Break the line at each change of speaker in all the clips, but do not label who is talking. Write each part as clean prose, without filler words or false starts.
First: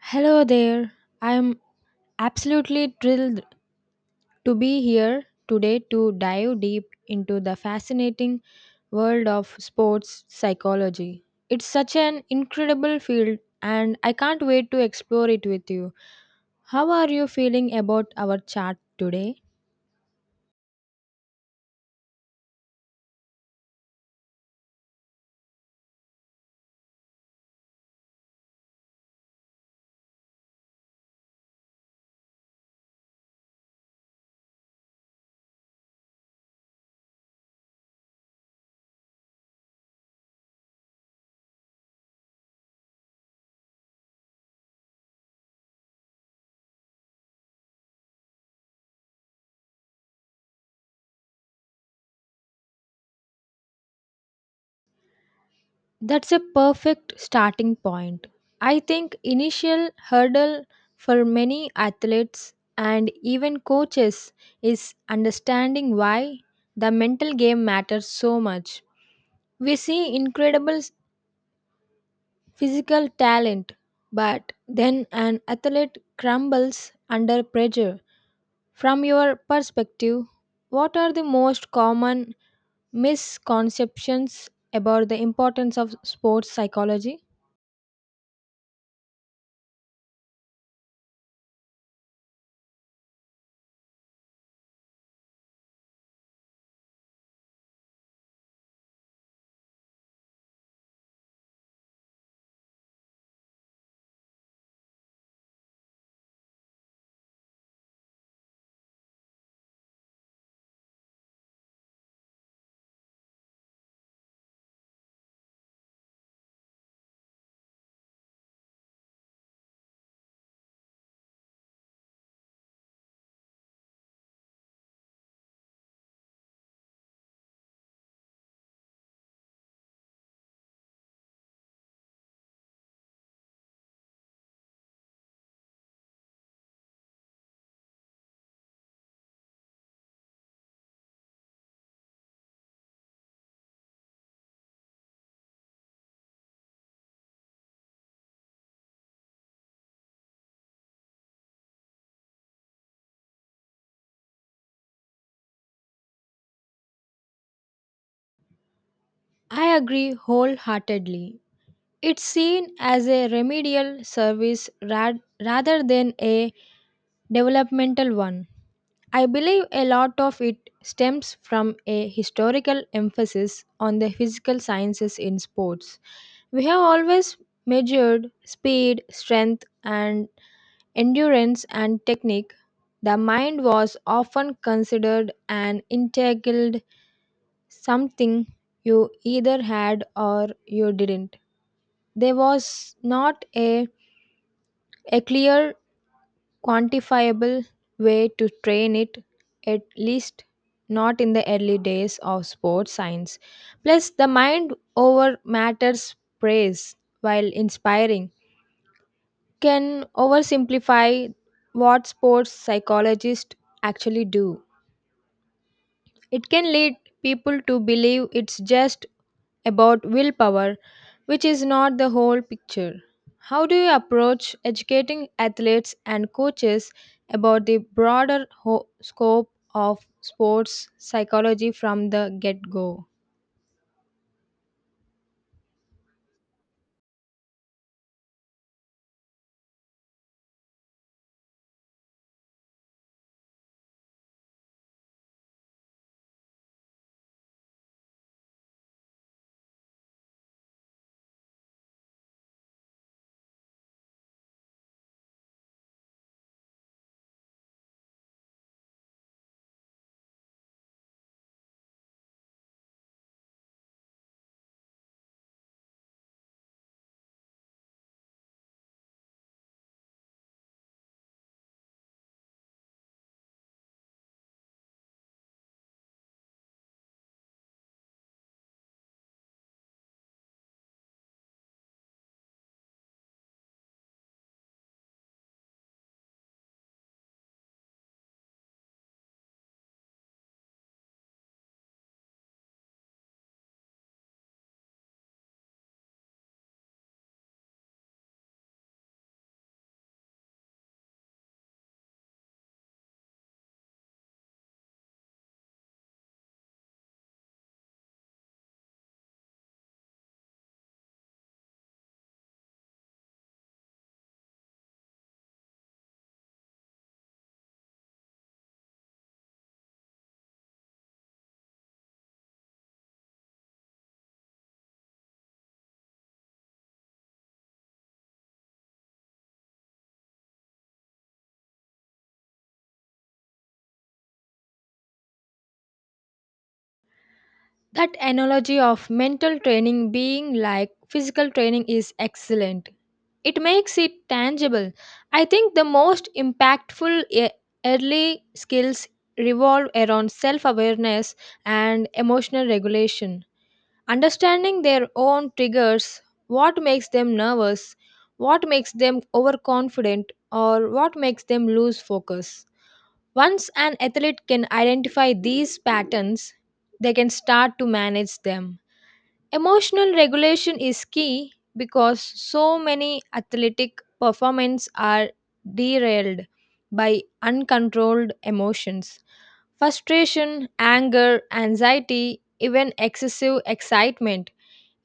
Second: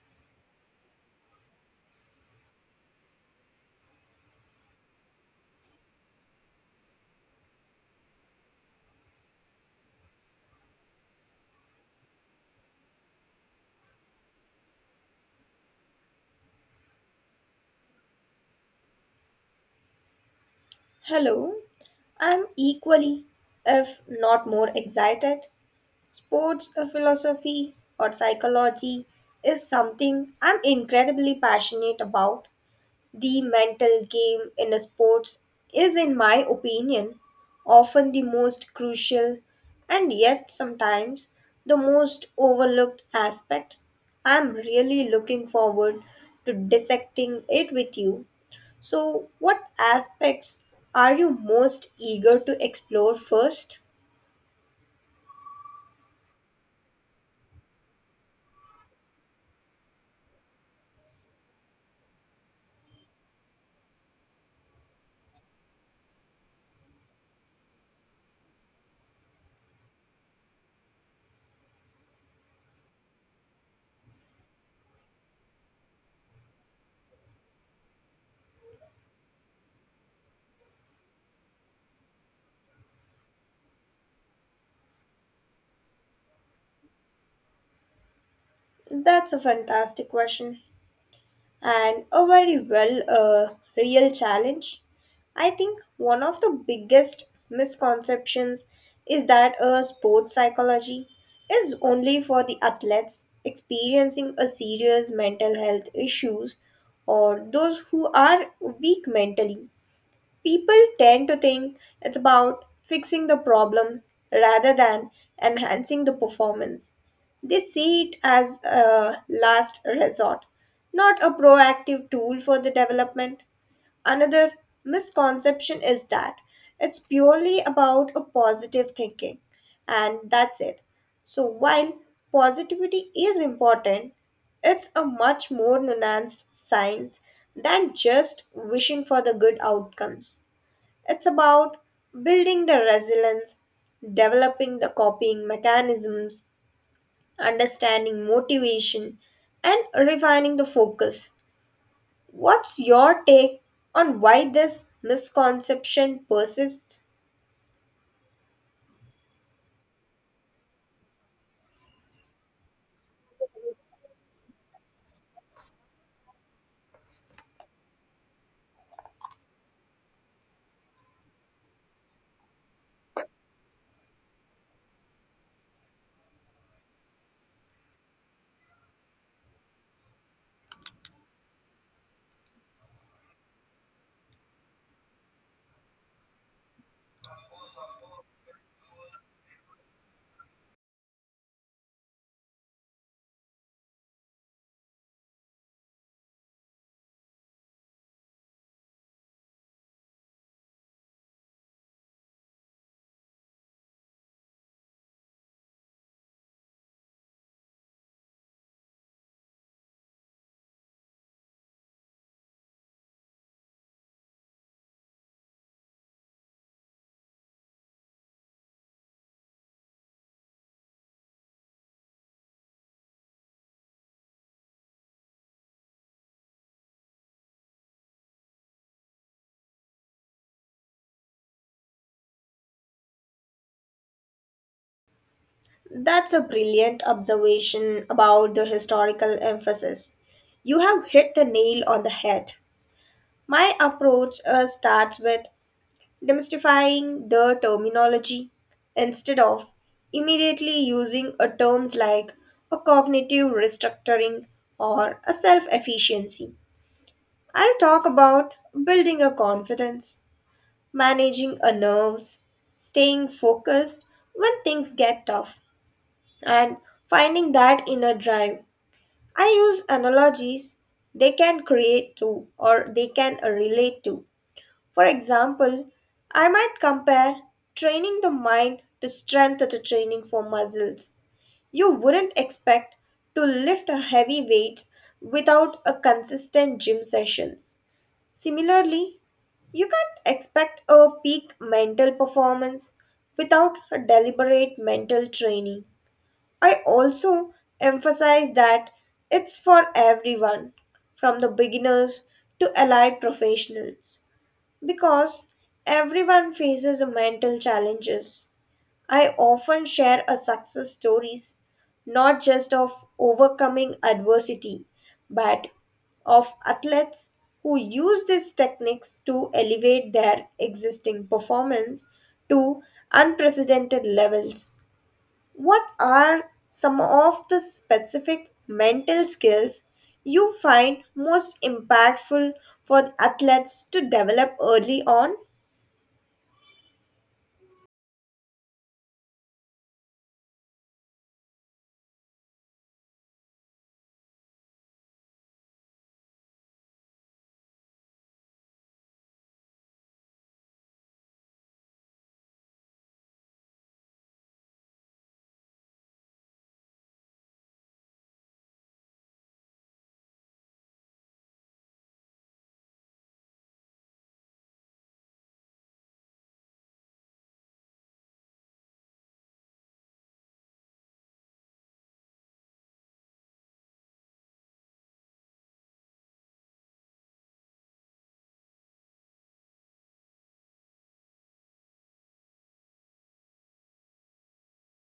Hello there. I'm absolutely thrilled to be here today to dive deep into the fascinating world of sports psychology. It's such an incredible field and I can't wait to explore it with you. How are you feeling about our chat today?
Hello, I'm equally, if not more excited. Sports philosophy or psychology is something I'm incredibly passionate about. The mental game in sports is, in my opinion, often the most crucial and yet sometimes the most overlooked aspect. I'm really looking forward to dissecting it with you. So, what aspects are you most eager to explore first?
That's a perfect starting point. I think initial hurdle for many athletes and even coaches is understanding why the mental game matters so much. We see incredible physical talent, but then an athlete crumbles under pressure. From your perspective, what are the most common misconceptions about the importance of sports psychology?
That's a fantastic question and a very well real challenge. I think one of the biggest misconceptions is that a sports psychology is only for the athletes experiencing a serious mental health issues or those who are weak mentally. People tend to think it's about fixing the problems rather than enhancing the performance. They see it as a last resort, not a proactive tool for the development. Another misconception is that it's purely about a positive thinking and that's it. So while positivity is important, it's a much more nuanced science than just wishing for the good outcomes. It's about building the resilience, developing the copying mechanisms, understanding motivation, and refining the focus. What's your take on why this misconception persists?
I agree wholeheartedly. It's seen as a remedial service rather than a developmental one. I believe a lot of it stems from a historical emphasis on the physical sciences in sports. We have always measured speed, strength, and endurance and technique. The mind was often considered an integral something you either had or you didn't. There was not a clear, quantifiable way to train it, at least not in the early days of sports science. Plus, the mind over matters praise, while inspiring, can oversimplify what sports psychologists actually do. It can lead people to believe it's just about willpower, which is not the whole picture. How do you approach educating athletes and coaches about the broader scope of sports psychology from the get go?
That's a brilliant observation about the historical emphasis. You have hit the nail on the head. My approach starts with demystifying the terminology instead of immediately using a terms like a cognitive restructuring or a self efficiency. I'll talk about building a confidence, managing a nerves, staying focused when things get tough, and finding that inner drive. I use analogies they can create to or they can relate to. For example, I might compare training the mind to strength to training for muscles. You wouldn't expect to lift a heavy weight without a consistent gym sessions. Similarly, you can't expect a peak mental performance without a deliberate mental training. I also emphasize that it's for everyone, from the beginners to allied professionals. Because everyone faces a mental challenges. I often share a success stories not just of overcoming adversity but of athletes who use these techniques to elevate their existing performance to unprecedented levels. What are some of the specific mental skills you find most impactful for athletes to develop early on?
That analogy of mental training being like physical training is excellent. It makes it tangible. I think the most impactful early skills revolve around self awareness and emotional regulation. Understanding their own triggers, what makes them nervous, what makes them overconfident, or what makes them lose focus. Once an athlete can identify these patterns, they can start to manage them. Emotional regulation is key because so many athletic performances are derailed by uncontrolled emotions. Frustration, anger, anxiety, even excessive excitement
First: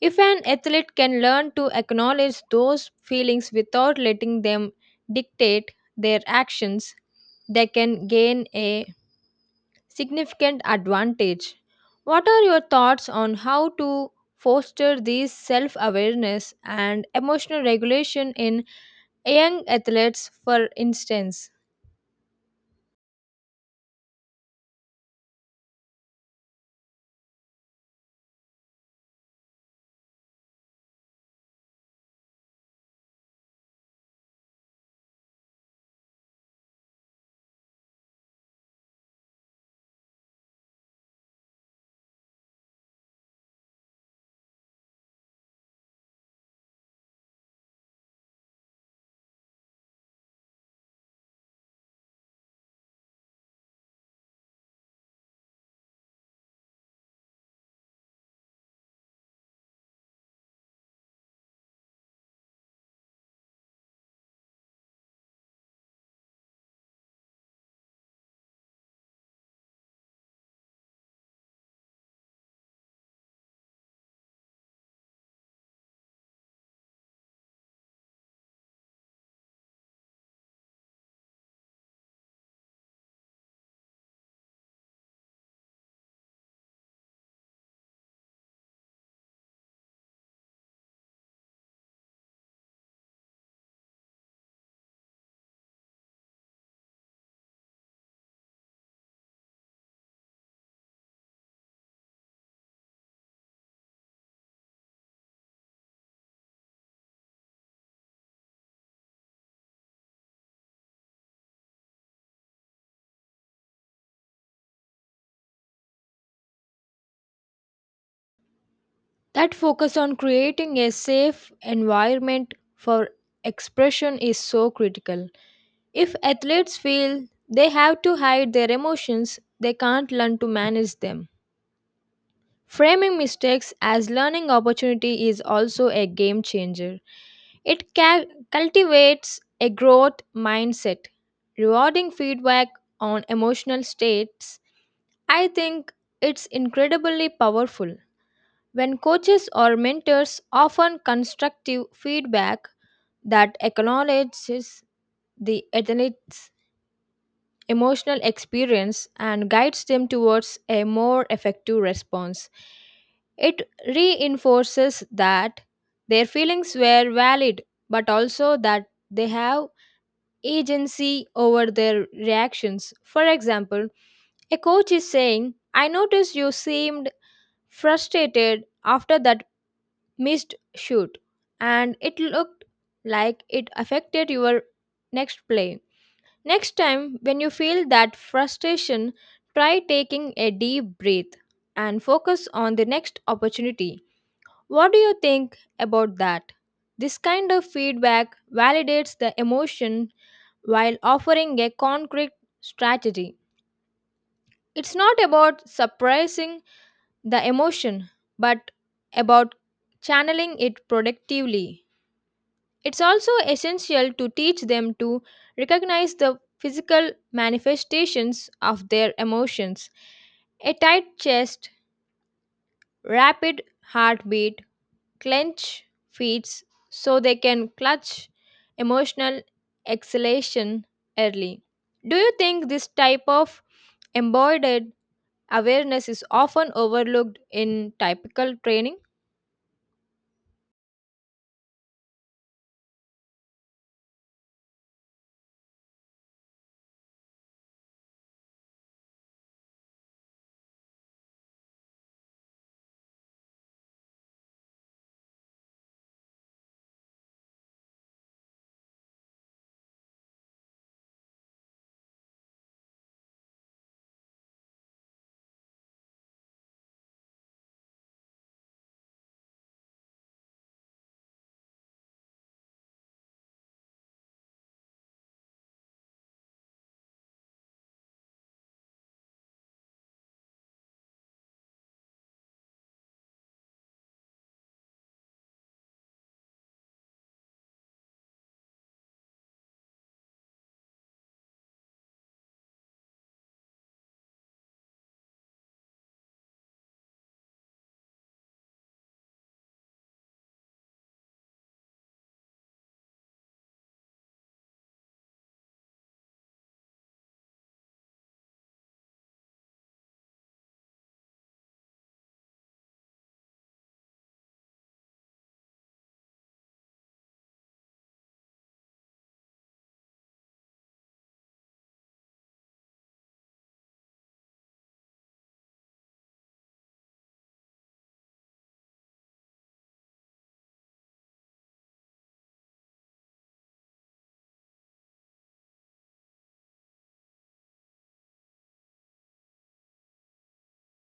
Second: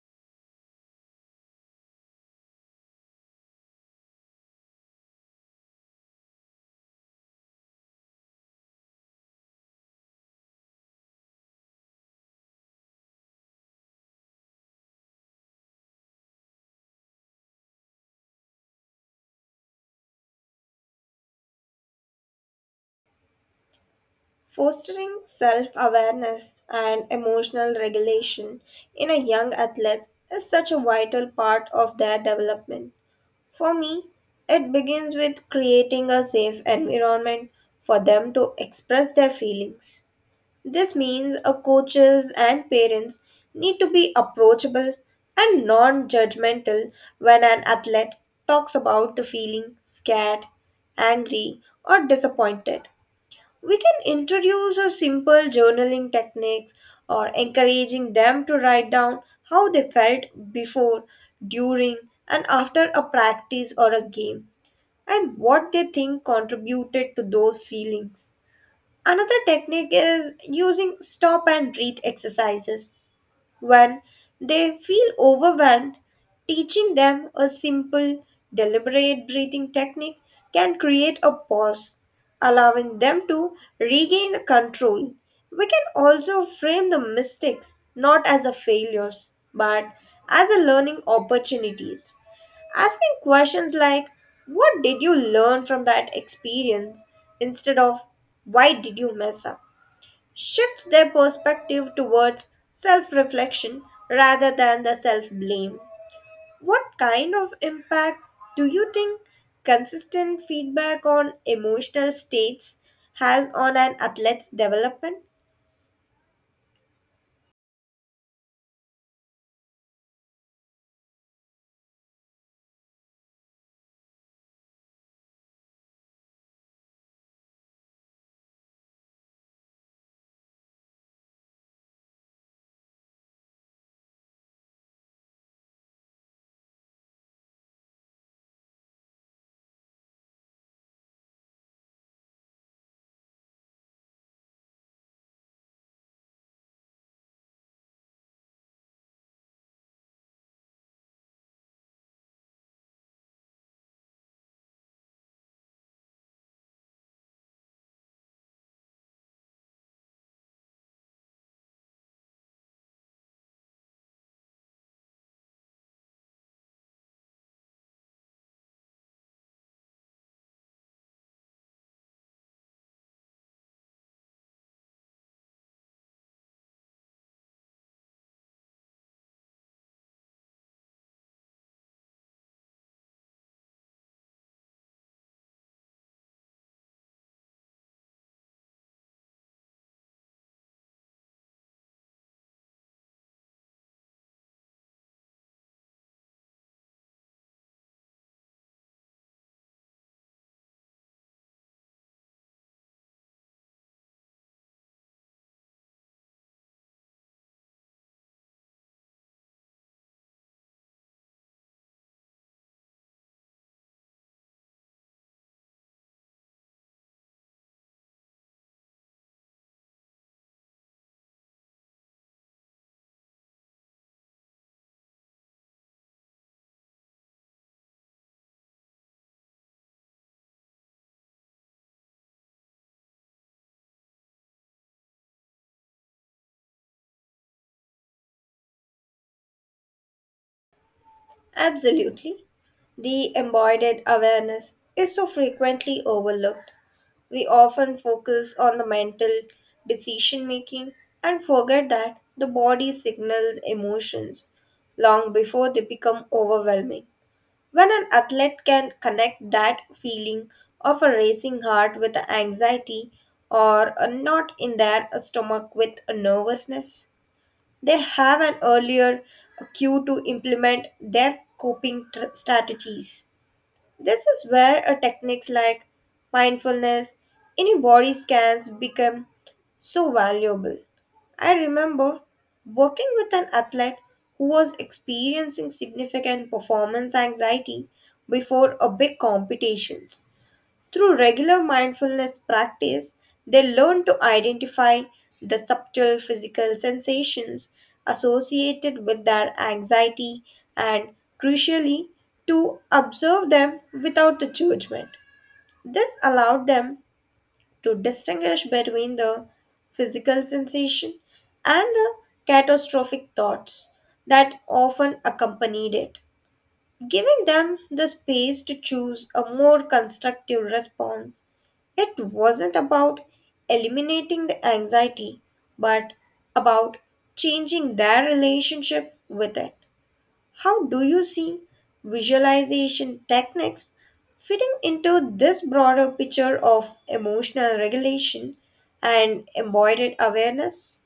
if an athlete can learn to acknowledge those feelings without letting them dictate their actions, they can gain a significant advantage. What are your thoughts on how to foster these self awareness and emotional regulation in young athletes, for instance,
Fostering self awareness and emotional regulation in a young athlete is such a vital part of their development. For me, it begins with creating a safe environment for them to express their feelings. This means a coaches and parents need to be approachable and non-judgmental when an athlete talks about the feeling scared, angry, or disappointed. We can introduce a simple journaling techniques or encouraging them to write down how they felt before, during, and after a practice or a game and what they think contributed to those feelings. Another technique is using stop and breathe exercises when they feel overwhelmed. Teaching them a simple, deliberate breathing technique can create a pause, allowing them to regain the control. We can also frame the mistakes not as a failures, but as a learning opportunities. Asking questions like, "What did you learn from that experience?" instead of, "Why did you mess up?" shifts their perspective towards self reflection rather than the self blame. What kind of impact do you think consistent feedback on emotional states has on an athlete's development?
that focus on creating a safe environment for expression is so critical? If athletes feel they have to hide their emotions, they can't learn to manage them. Framing mistakes as learning opportunity is also a game changer. It cultivates a growth mindset, rewarding feedback on emotional states. I think it's incredibly powerful. When coaches or mentors offer constructive feedback that acknowledges the athlete's emotional experience and guides them towards a more effective response. It reinforces that their feelings were valid, but also that they have agency over their reactions. For example, a coach is saying, I noticed you seemed frustrated after that missed shoot, and it looked like it affected your next play. Next time, when you feel that frustration, try taking a deep breath and focus on the next opportunity. What do you think about that? This kind of feedback validates the emotion while offering a concrete strategy. It's not about suppressing the emotion, but about channeling it productively. It's also essential to teach them to recognize the physical manifestations of their emotions. A tight chest, rapid heartbeat, clenched fists, so they can clutch emotional exhalation early. Do you think this type of embodied awareness is often overlooked in typical training?
Absolutely. The embodied awareness is so frequently overlooked. We often focus on the mental decision making and forget that the body signals emotions long before they become overwhelming. When an athlete can connect that feeling of a racing heart with anxiety or a knot in their stomach with a nervousness, they have an earlier cue to implement their coping strategies. This is where a techniques like mindfulness, any body scans become so valuable. I remember working with an athlete who was experiencing significant performance anxiety before a big competitions. Through regular mindfulness practice, they learn to identify the subtle physical sensations associated with their anxiety and, crucially, to observe them without the judgment. This allowed them to distinguish between the physical sensation and the catastrophic thoughts that often accompanied it. Giving them the space to choose a more constructive response, it wasn't about eliminating the anxiety, but about changing their relationship with it. How do you see visualization techniques fitting into this broader picture of emotional regulation and embodied awareness?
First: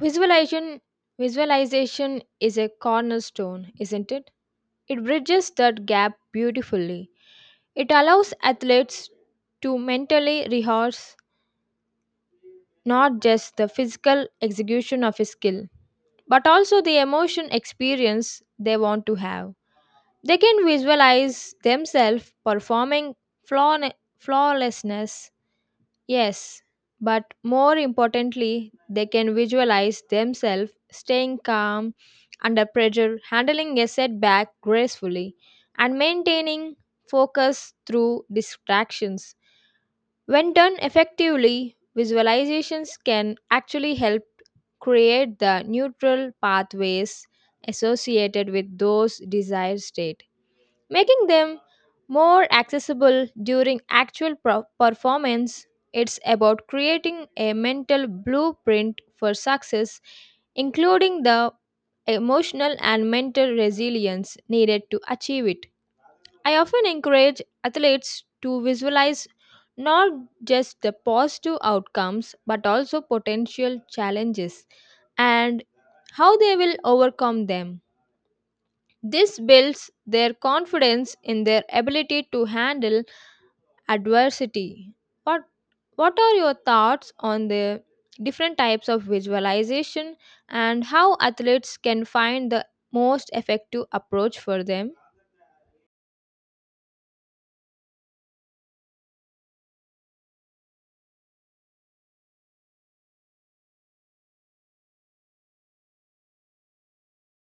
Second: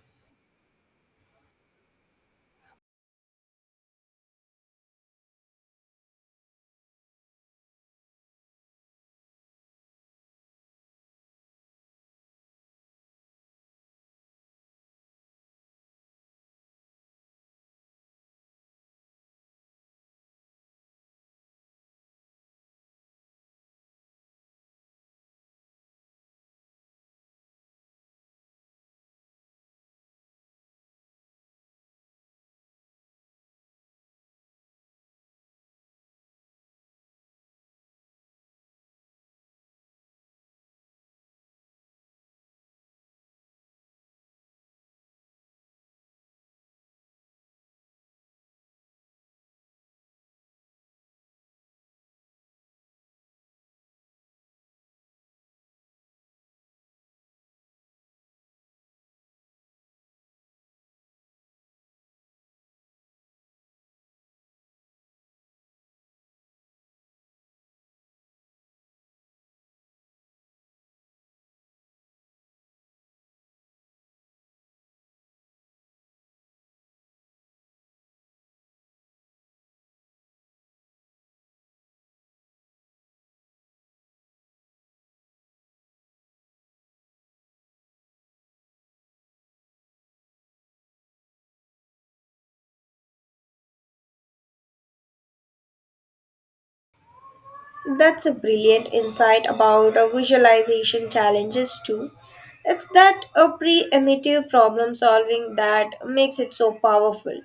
Visualization Visualization is a cornerstone, isn't it? It bridges that gap beautifully. It allows athletes to mentally rehearse not just the physical execution of a skill, but also the emotion experience they want to have. They can visualize themselves performing flawlessness. Yes, but more importantly, they can visualize themselves staying calm under pressure, handling a setback gracefully, and maintaining focus through distractions. When done effectively, visualizations can actually help create the neutral pathways associated with those desired states making them more accessible during actual performance. It's about creating a mental blueprint for success, including the emotional and mental resilience needed to achieve it. I often encourage athletes to visualize not just the positive outcomes but also potential challenges and how they will overcome them. This builds their confidence in their ability to handle adversity. What what are your thoughts on the different types of visualization and how athletes can find the most effective approach for them?
That's a brilliant insight about visualization challenges too. It's that a pre-emitive problem solving that makes it so powerful.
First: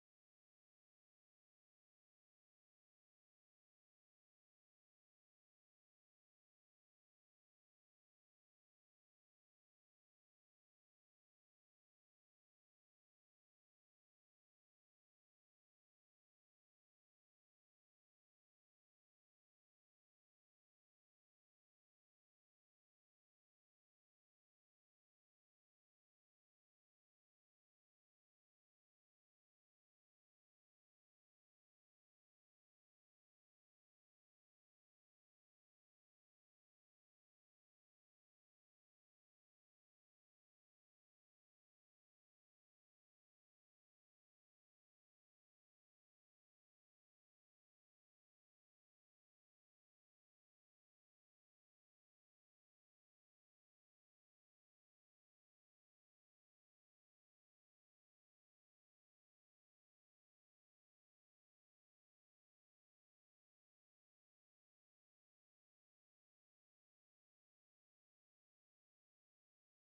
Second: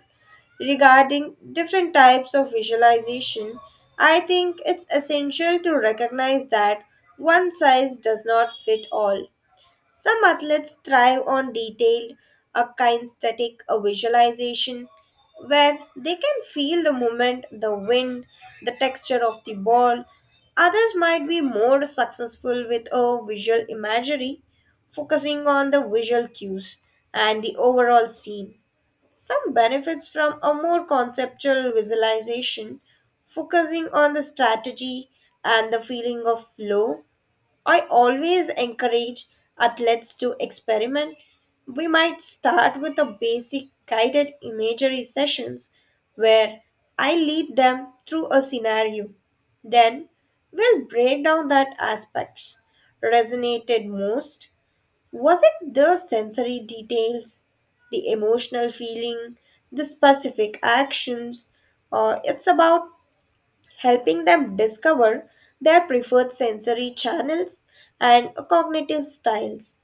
Regarding different types of visualization, I think it's essential to recognize that one size does not fit all. Some athletes thrive on detailed, a kinesthetic a visualization where they can feel the movement, the wind, the texture of the ball. Others might be more successful with a visual imagery, focusing on the visual cues and the overall scene. Some benefits from a more conceptual visualization, focusing on the strategy and the feeling of flow. I always encourage athletes to experiment. We might start with a basic guided imagery sessions where I lead them through a scenario. Then we'll break down that aspects resonated most. Was it the sensory details, the emotional feeling, the specific actions, or it's about helping them discover their preferred sensory channels and cognitive styles.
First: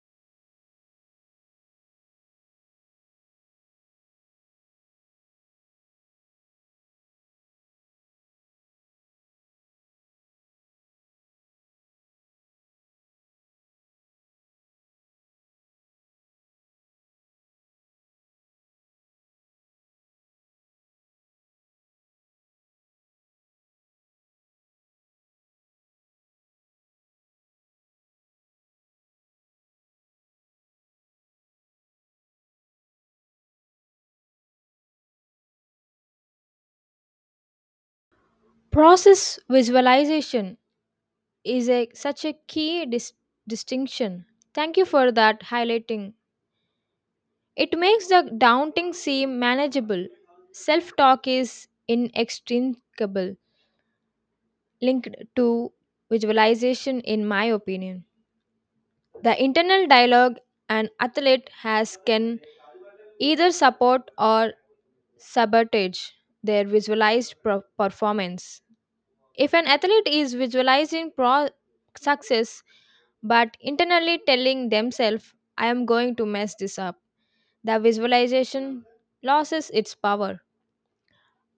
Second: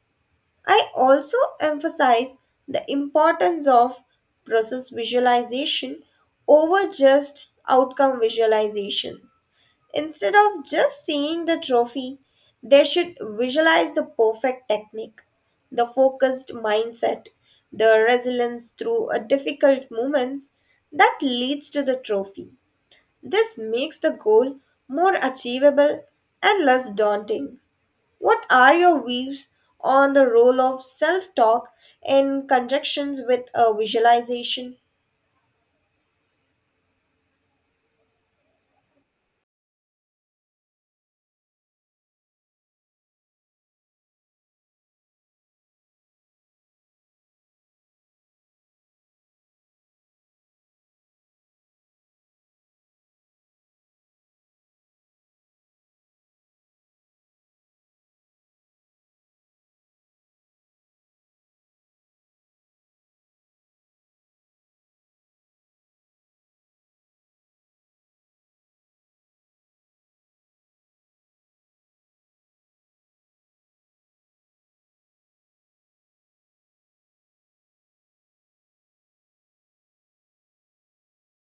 I also emphasize the importance of process visualization over just outcome visualization. Instead of just seeing the trophy, they should visualize the perfect technique, the focused mindset, the resilience through a difficult moments that leads to the trophy. This makes the goal more achievable and less daunting. What are your views on the role of self talk in conjunctions with a visualization?
Process visualization such a key distinction. Thank you for that highlighting. It makes the daunting seem manageable. Self talk is inextricable. Linked to visualization, in my opinion. The internal dialogue an athlete has can either support or sabotage their visualized performance. If an athlete is visualizing success but internally telling themselves, I am going to mess this up, the visualization loses its power.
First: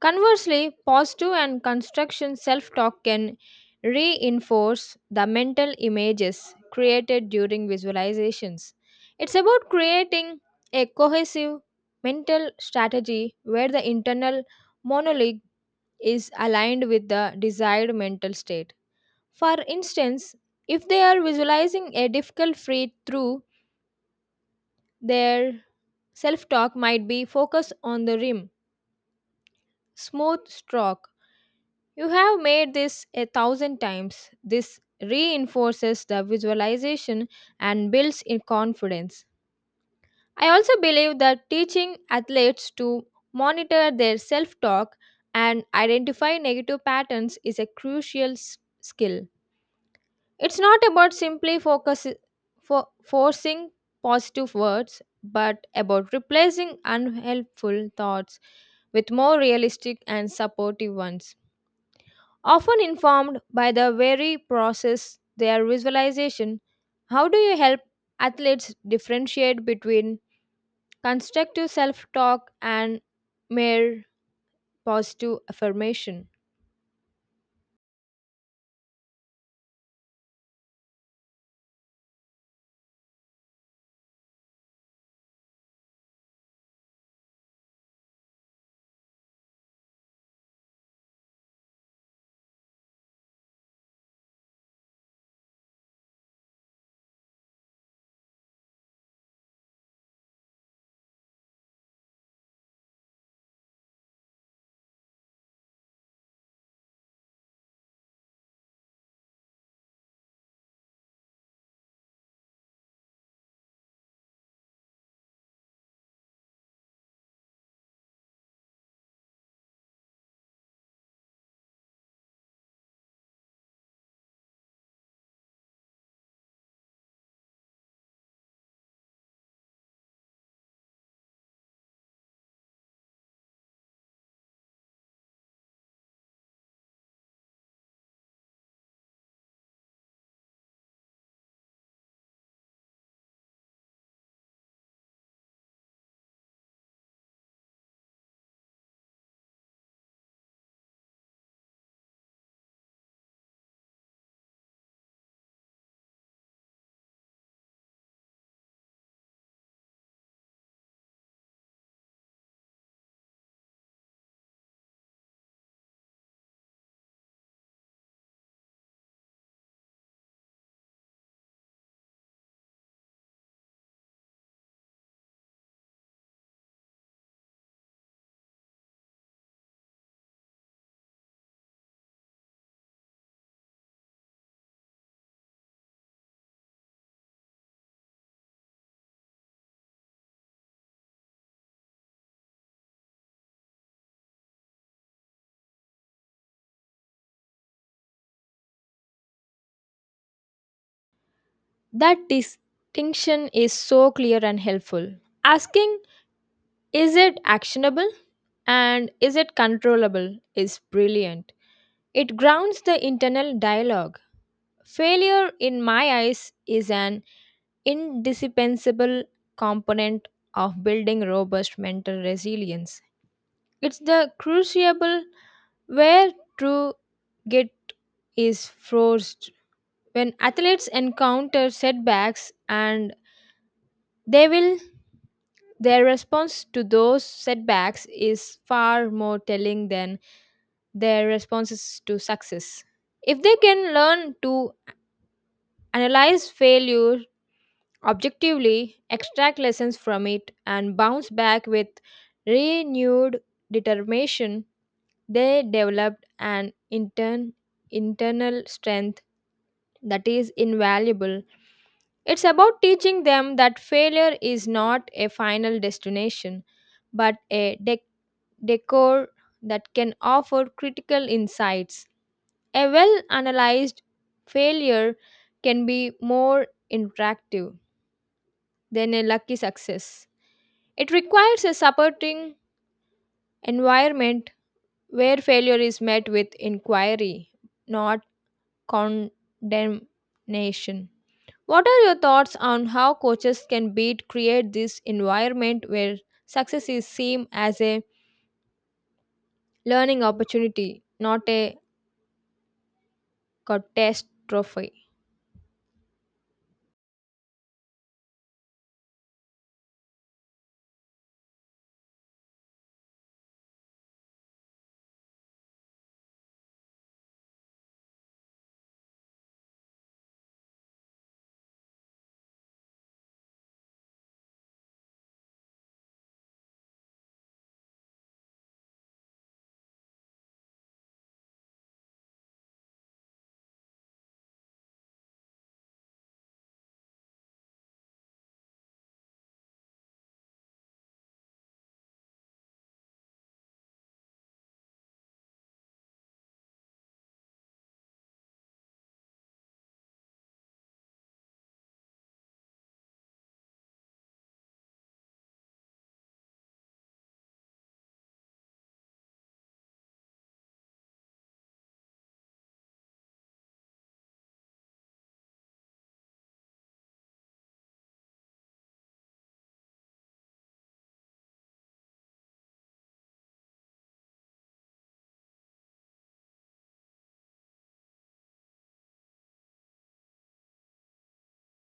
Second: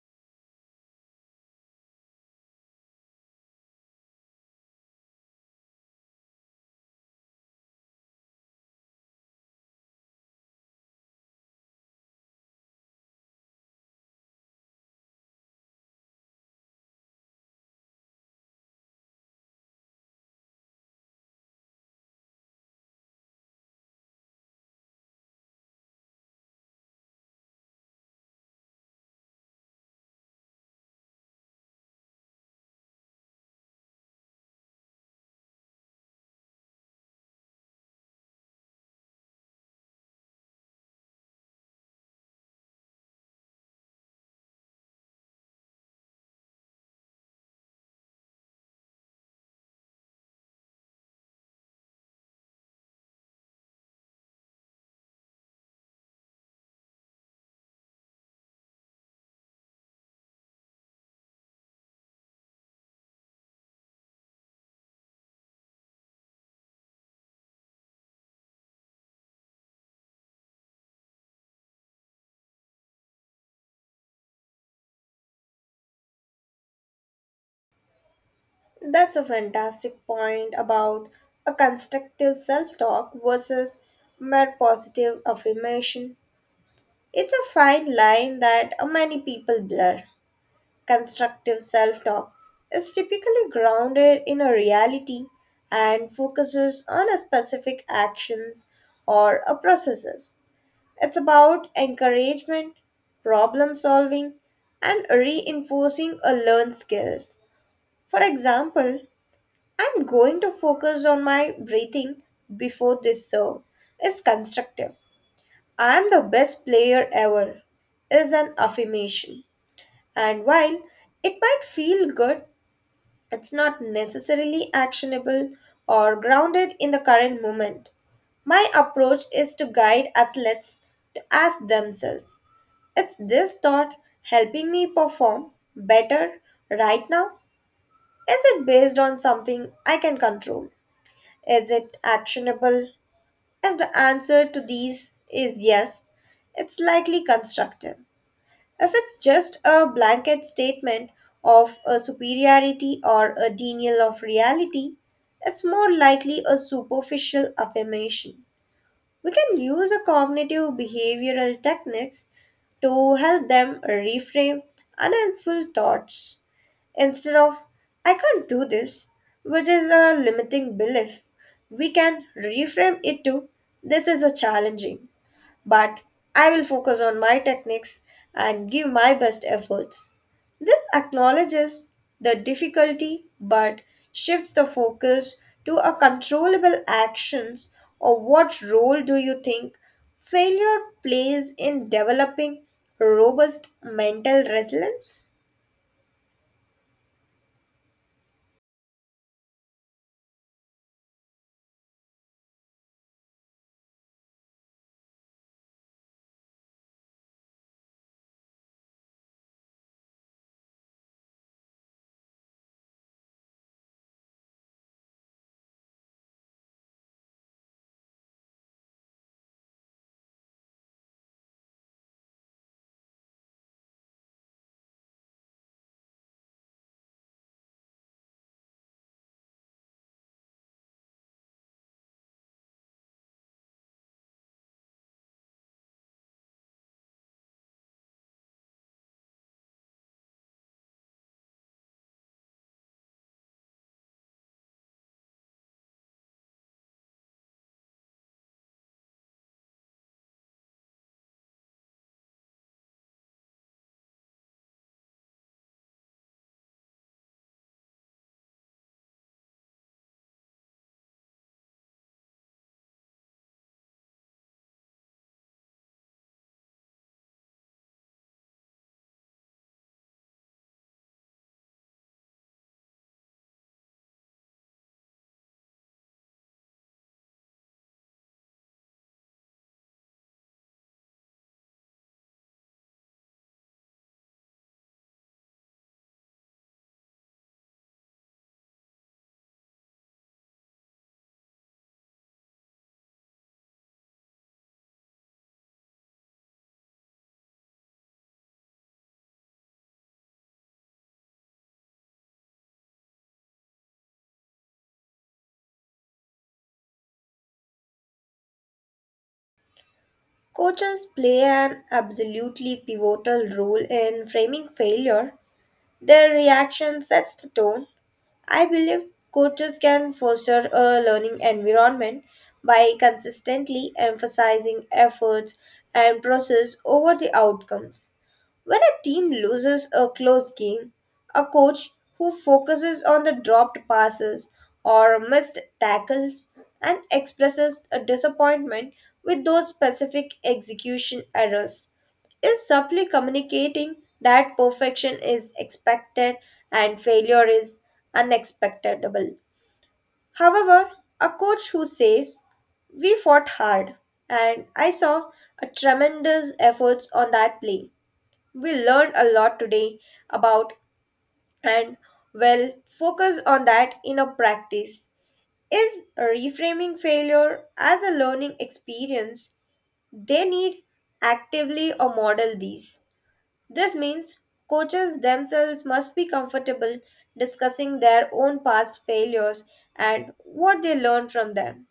Conversely, positive and construction self talk can reinforce the mental images created during visualizations. It's about creating a cohesive mental strategy where the internal monologue is aligned with the desired mental state. For instance, if they are visualizing a difficult free through, their self talk might be focused on the rim, smooth stroke. You have made this a thousand times. This reinforces the visualization and builds in confidence. I also believe that teaching athletes to monitor their self talk and identify negative patterns is a crucial skill. It's not about simply forcing positive words, but about replacing unhelpful thoughts with more realistic and supportive ones often informed by the very process their visualization. How do you help athletes differentiate between constructive self-talk and mere positive affirmation?
That's a fantastic point about a constructive self talk versus mere positive affirmation. It's a fine line that many people blur. Constructive self talk is typically grounded in a reality and focuses on a specific actions or a processes. It's about encouragement, problem solving, and reinforcing a learned skills. For example, "I'm going to focus on my breathing before this serve" is constructive. "I am the best player ever" is an affirmation. And while it might feel good, it's not necessarily actionable or grounded in the current moment. My approach is to guide athletes to ask themselves, is this thought helping me perform better right now? Is it based on something I can control? Is it actionable? If the answer to these is yes, it's likely constructive. If it's just a blanket statement of a superiority or a denial of reality, it's more likely a superficial affirmation. We can use a cognitive behavioral techniques to help them reframe unhelpful thoughts. Instead of "I can't do this," which is a limiting belief, we can reframe it to "this is a challenging but I will focus on my techniques and give my best efforts." This acknowledges the difficulty but shifts the focus to a controllable actions. Or what role do you think failure plays in developing robust mental resilience?
That distinction is so clear and helpful. Asking is it actionable and is it controllable is brilliant. It grounds the internal dialogue. Failure in my eyes is an indispensable component of building robust mental resilience. It's the crucible where true grit is forced. When athletes encounter setbacks and they will their response to those setbacks is far more telling than their responses to success. If they can learn to analyze failure objectively, extract lessons from it, and bounce back with renewed determination, they developed an internal strength that is invaluable. It's about teaching them that failure is not a final destination, but a decor that can offer critical insights. A well analyzed failure can be more interactive than a lucky success. It requires a supporting environment where failure is met with inquiry, not condemnation. What are your thoughts on how coaches can beat create this environment where success is seen as a learning opportunity, not a catastrophe?
Coaches play an absolutely pivotal role in framing failure. Their reaction sets the tone. I believe coaches can foster a learning environment by consistently emphasizing efforts and process over the outcomes. When a team loses a close game, a coach who focuses on the dropped passes or missed tackles and expresses a disappointment with those specific execution errors is subtly communicating that perfection is expected and failure is unexpectable. However, a coach who says, "We fought hard, and I saw a tremendous efforts on that play. We learned a lot today about and will focus on that in a practice," is reframing failure as a learning experience. They need actively or model these. This means coaches themselves must be comfortable discussing their own past failures and what they learned from them.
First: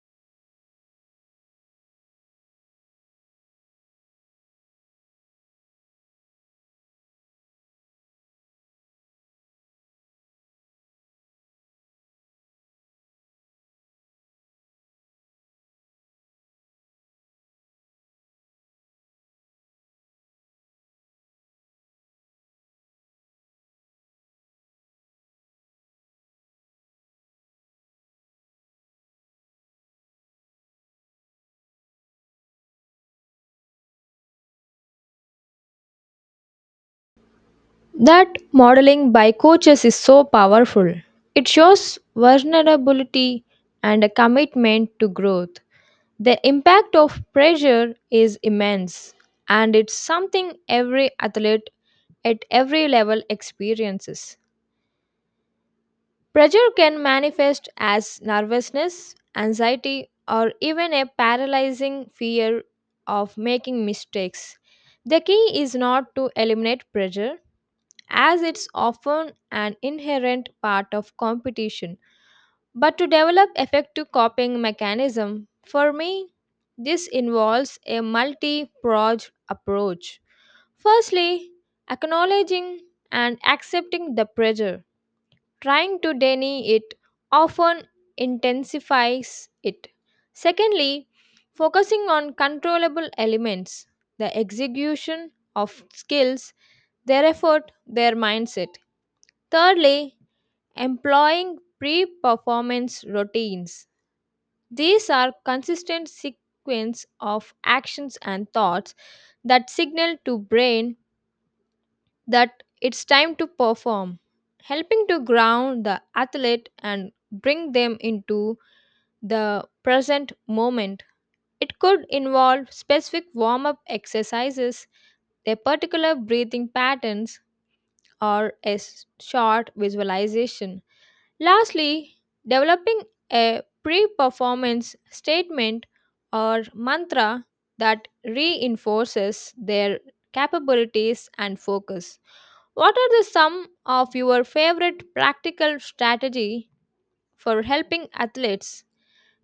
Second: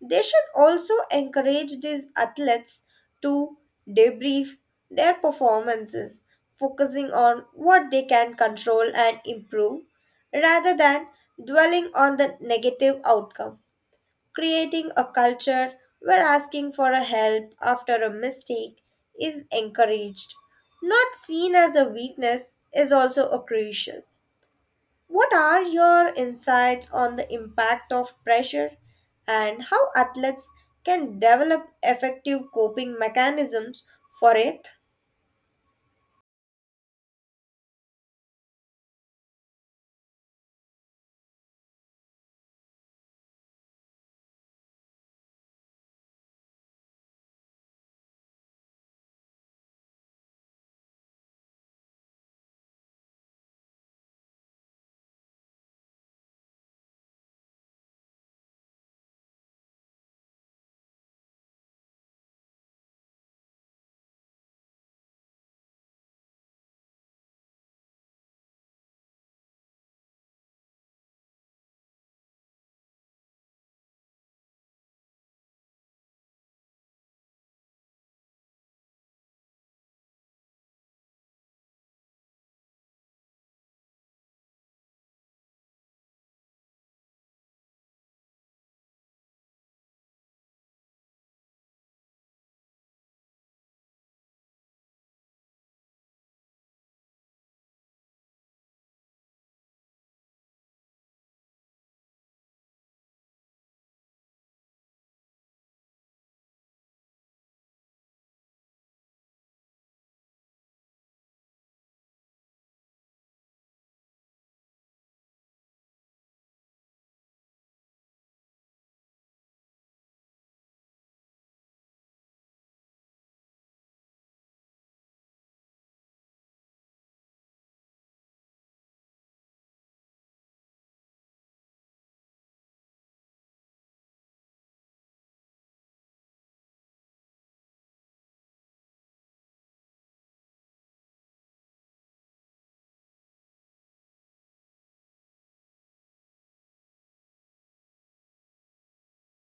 They should also encourage these athletes to debrief their performances, focusing on what they can control and improve rather than dwelling on the negative outcome. Creating a culture where asking for a help after a mistake is encouraged, not seen as a weakness, is also a crucial. What are your insights on the impact of pressure and how athletes can develop effective coping mechanisms for it?
That modeling by coaches is so powerful. It shows vulnerability and a commitment to growth. The impact of pressure is immense, and it's something every athlete at every level experiences. Pressure can manifest as nervousness, anxiety, or even a paralyzing fear of making mistakes. The key is not to eliminate pressure, as it's often an inherent part of competition but to develop effective coping mechanism for me this involves a multi-pronged approach firstly acknowledging and accepting the pressure trying to deny it often intensifies it secondly focusing on controllable elements the execution of skills their effort their mindset thirdly employing pre-performance routines these are consistent sequence of actions and thoughts that signal to brain that it's time to perform, helping to ground the athlete and bring them into the present moment. It could involve specific warm-up exercises, a particular breathing patterns, or a short visualization. Lastly, developing a pre performance statement or mantra that reinforces their capabilities and focus. What are the some of your favorite practical strategy for helping athletes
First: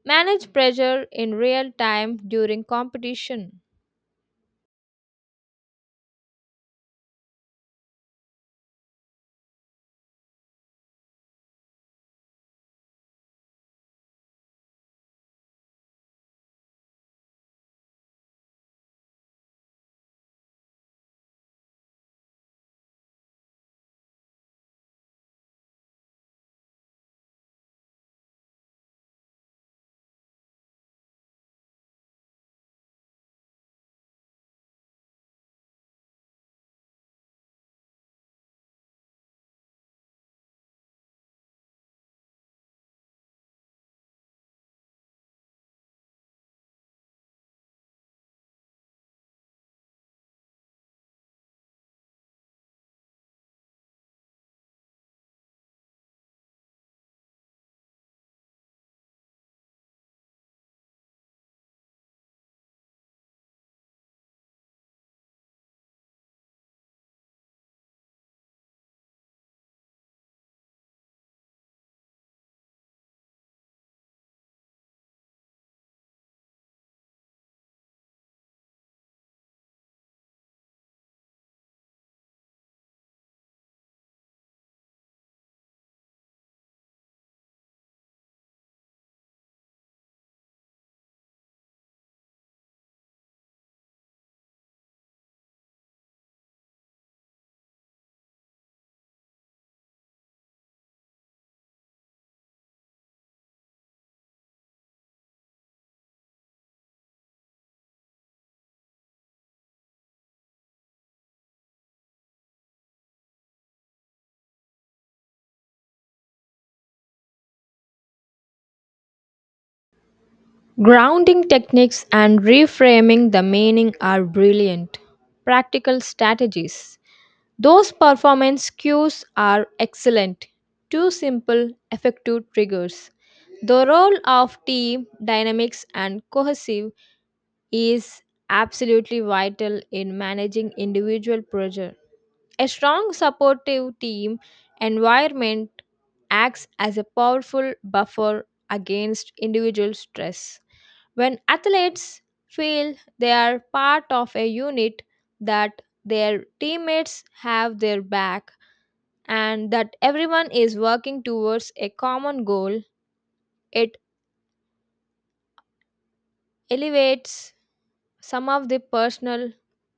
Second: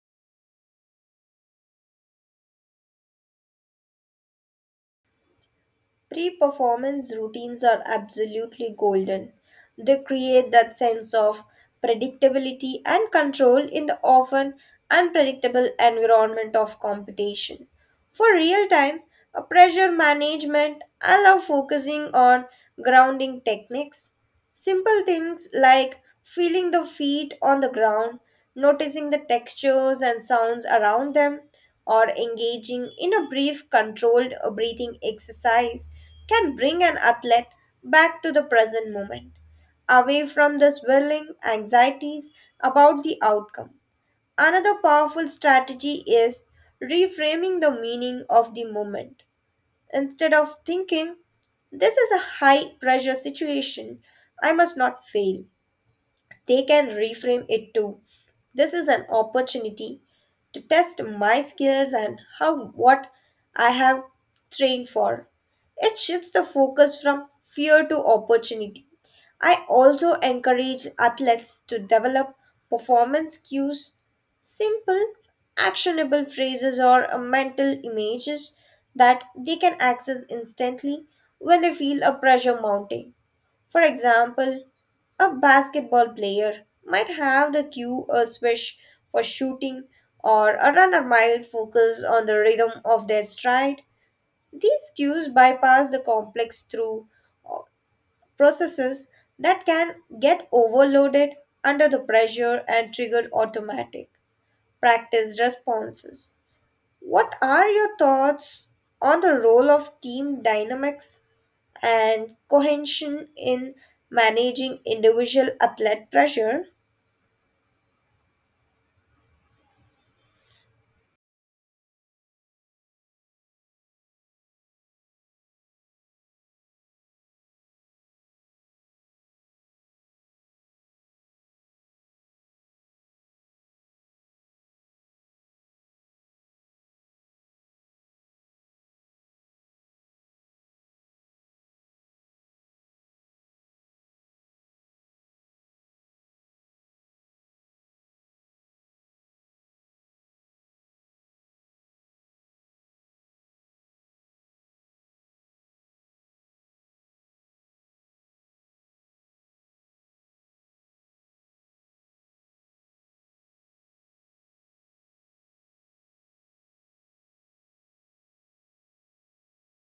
manage pressure in real time during competition?
Pre performance routines are absolutely golden. They create that sense of predictability and control in the often unpredictable environment of competition. For real time, a pressure management allow focusing on grounding techniques. Simple things like feeling the feet on the ground, noticing the textures and sounds around them, or engaging in a brief controlled breathing exercise can bring an athlete back to the present moment, away from the swirling anxieties about the outcome. Another powerful strategy is reframing the meaning of the moment. Instead of thinking, "This is a high pressure situation, I must not fail," they can reframe it to "this is an opportunity to test my skills and how what I have trained for." It shifts the focus from fear to opportunity. I also encourage athletes to develop performance cues, simple, actionable phrases, or mental images that they can access instantly when they feel a pressure mounting. For example, a basketball player might have the cue a swish for shooting, or a runner might focus on the rhythm of their stride. These cues bypass the complex through uh, processes that can get overloaded under the pressure and trigger automatic practice responses. What are your thoughts on the role of team dynamics and cohesion in managing individual athlete pressure?
Grounding techniques and reframing the meaning are brilliant practical strategies. Those performance cues are excellent. Two simple, effective triggers. The role of team dynamics and cohesive is absolutely vital in managing individual pressure. A strong supportive team environment acts as a powerful buffer against individual stress. When athletes feel they are part of a unit that their teammates have their back, and that everyone is working towards a common goal, it alleviates some of the personal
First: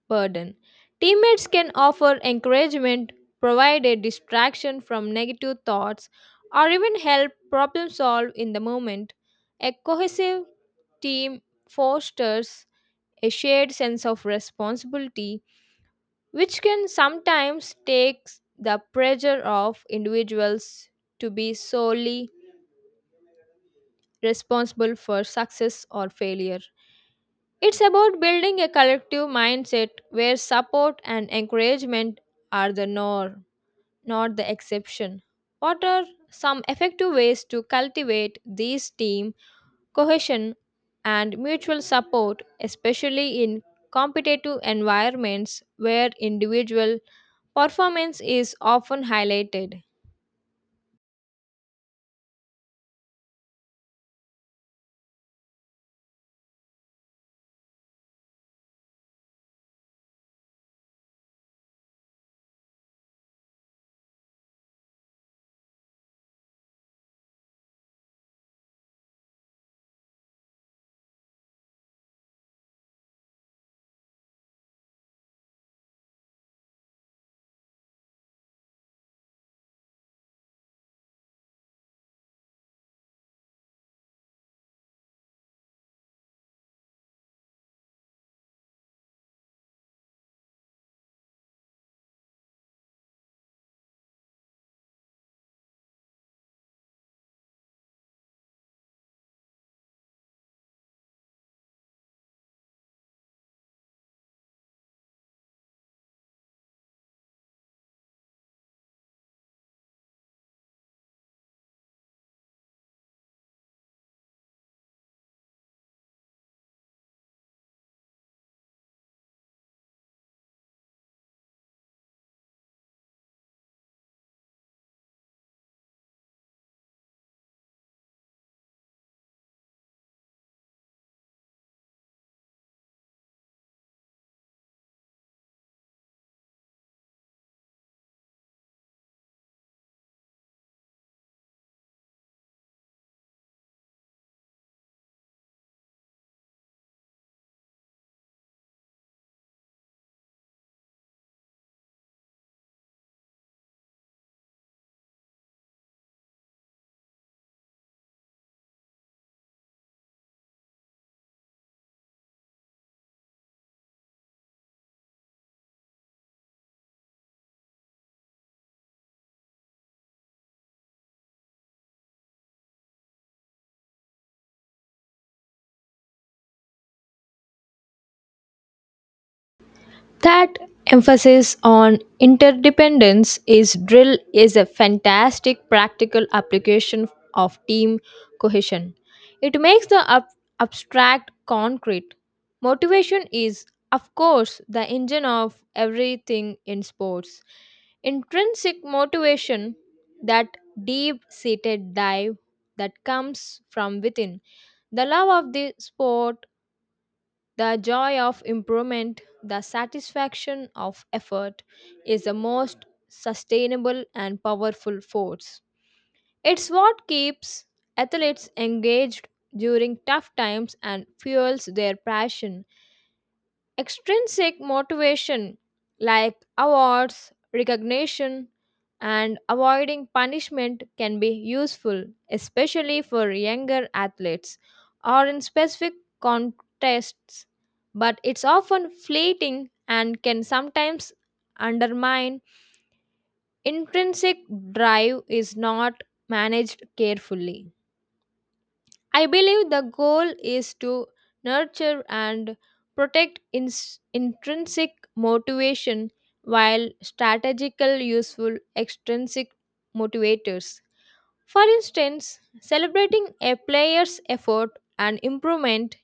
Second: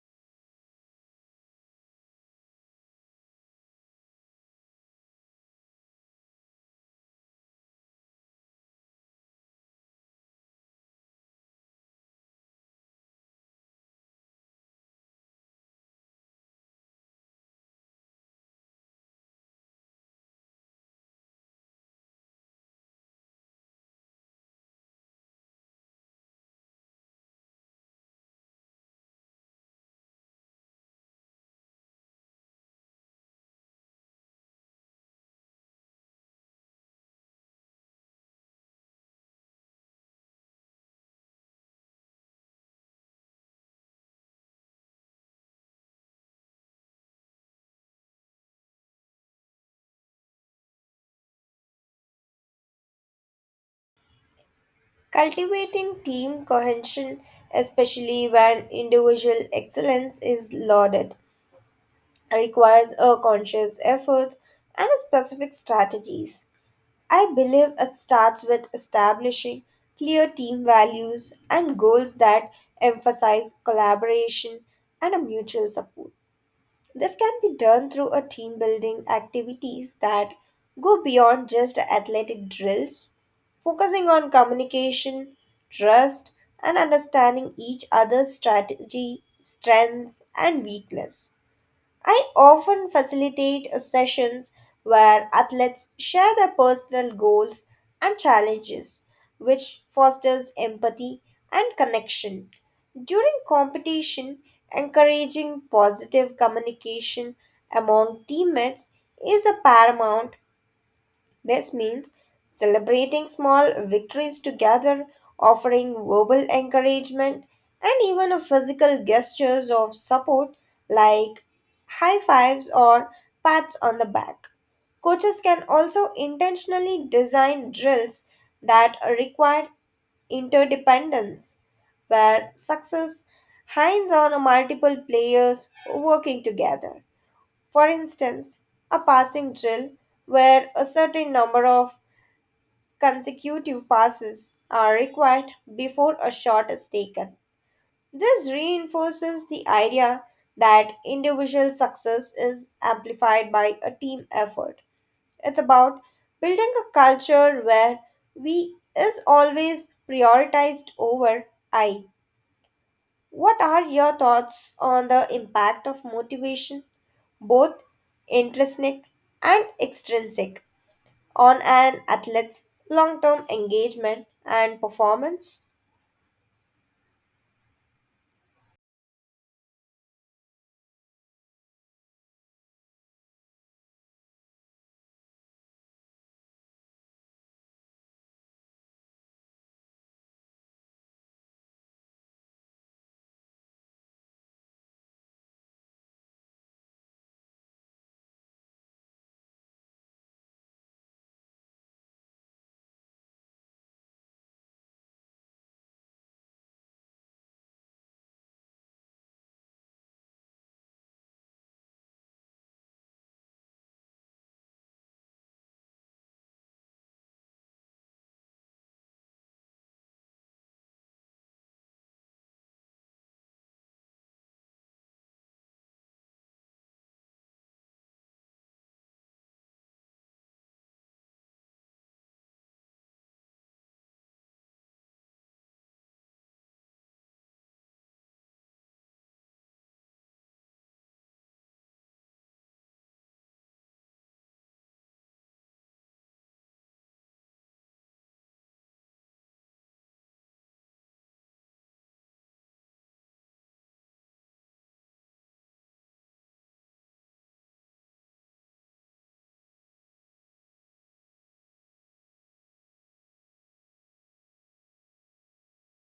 burden. Teammates can offer encouragement, provide a distraction from negative thoughts, or even help problem solve in the moment. A cohesive team fosters a shared sense of responsibility, which can sometimes take the pressure off individuals to be solely responsible for success or failure. It's about building a collective mindset where support and encouragement are the norm, not the exception. What are some effective ways to cultivate these team cohesion and mutual support, especially in competitive environments where individual performance is often highlighted?
Cultivating team cohesion, especially when individual excellence is lauded, requires a conscious effort and specific strategies. I believe it starts with establishing clear team values and goals that emphasize collaboration and a mutual support. This can be done through a team building activities that go beyond just athletic drills, focusing on communication, trust, and understanding each other's strategy, strengths, and weakness. I often facilitate sessions where athletes share their personal goals and challenges, which fosters empathy and connection. During competition, encouraging positive communication among teammates is a paramount this means celebrating small victories together, offering verbal encouragement, and even a physical gestures of support like high fives or pats on the back. Coaches can also intentionally design drills that require interdependence, where success hinges on multiple players working together. For instance, a passing drill where a certain number of consecutive passes are required before a shot is taken. This reinforces the idea that individual success is amplified by a team effort. It's about building a culture where we is always prioritized over I. What are your thoughts on the impact of motivation, both intrinsic and extrinsic, on an athlete's long term engagement and performance?
That emphasis on interdependence is drill is a fantastic practical application of team cohesion. It makes the abstract concrete. Motivation is, of course, the engine of everything in sports. Intrinsic motivation, that deep seated dive that comes from within, the love of the sport the joy of improvement, the satisfaction of effort, is the most sustainable and powerful force. It's what keeps athletes engaged during tough times and fuels their passion. Extrinsic motivation like awards, recognition, and avoiding punishment can be useful, especially for younger athletes or in specific contests, but it's often fleeting and can sometimes undermine intrinsic drive is not managed carefully. I believe the goal is to nurture and protect intrinsic motivation while strategical useful extrinsic motivators. For instance, celebrating a player's effort and improvement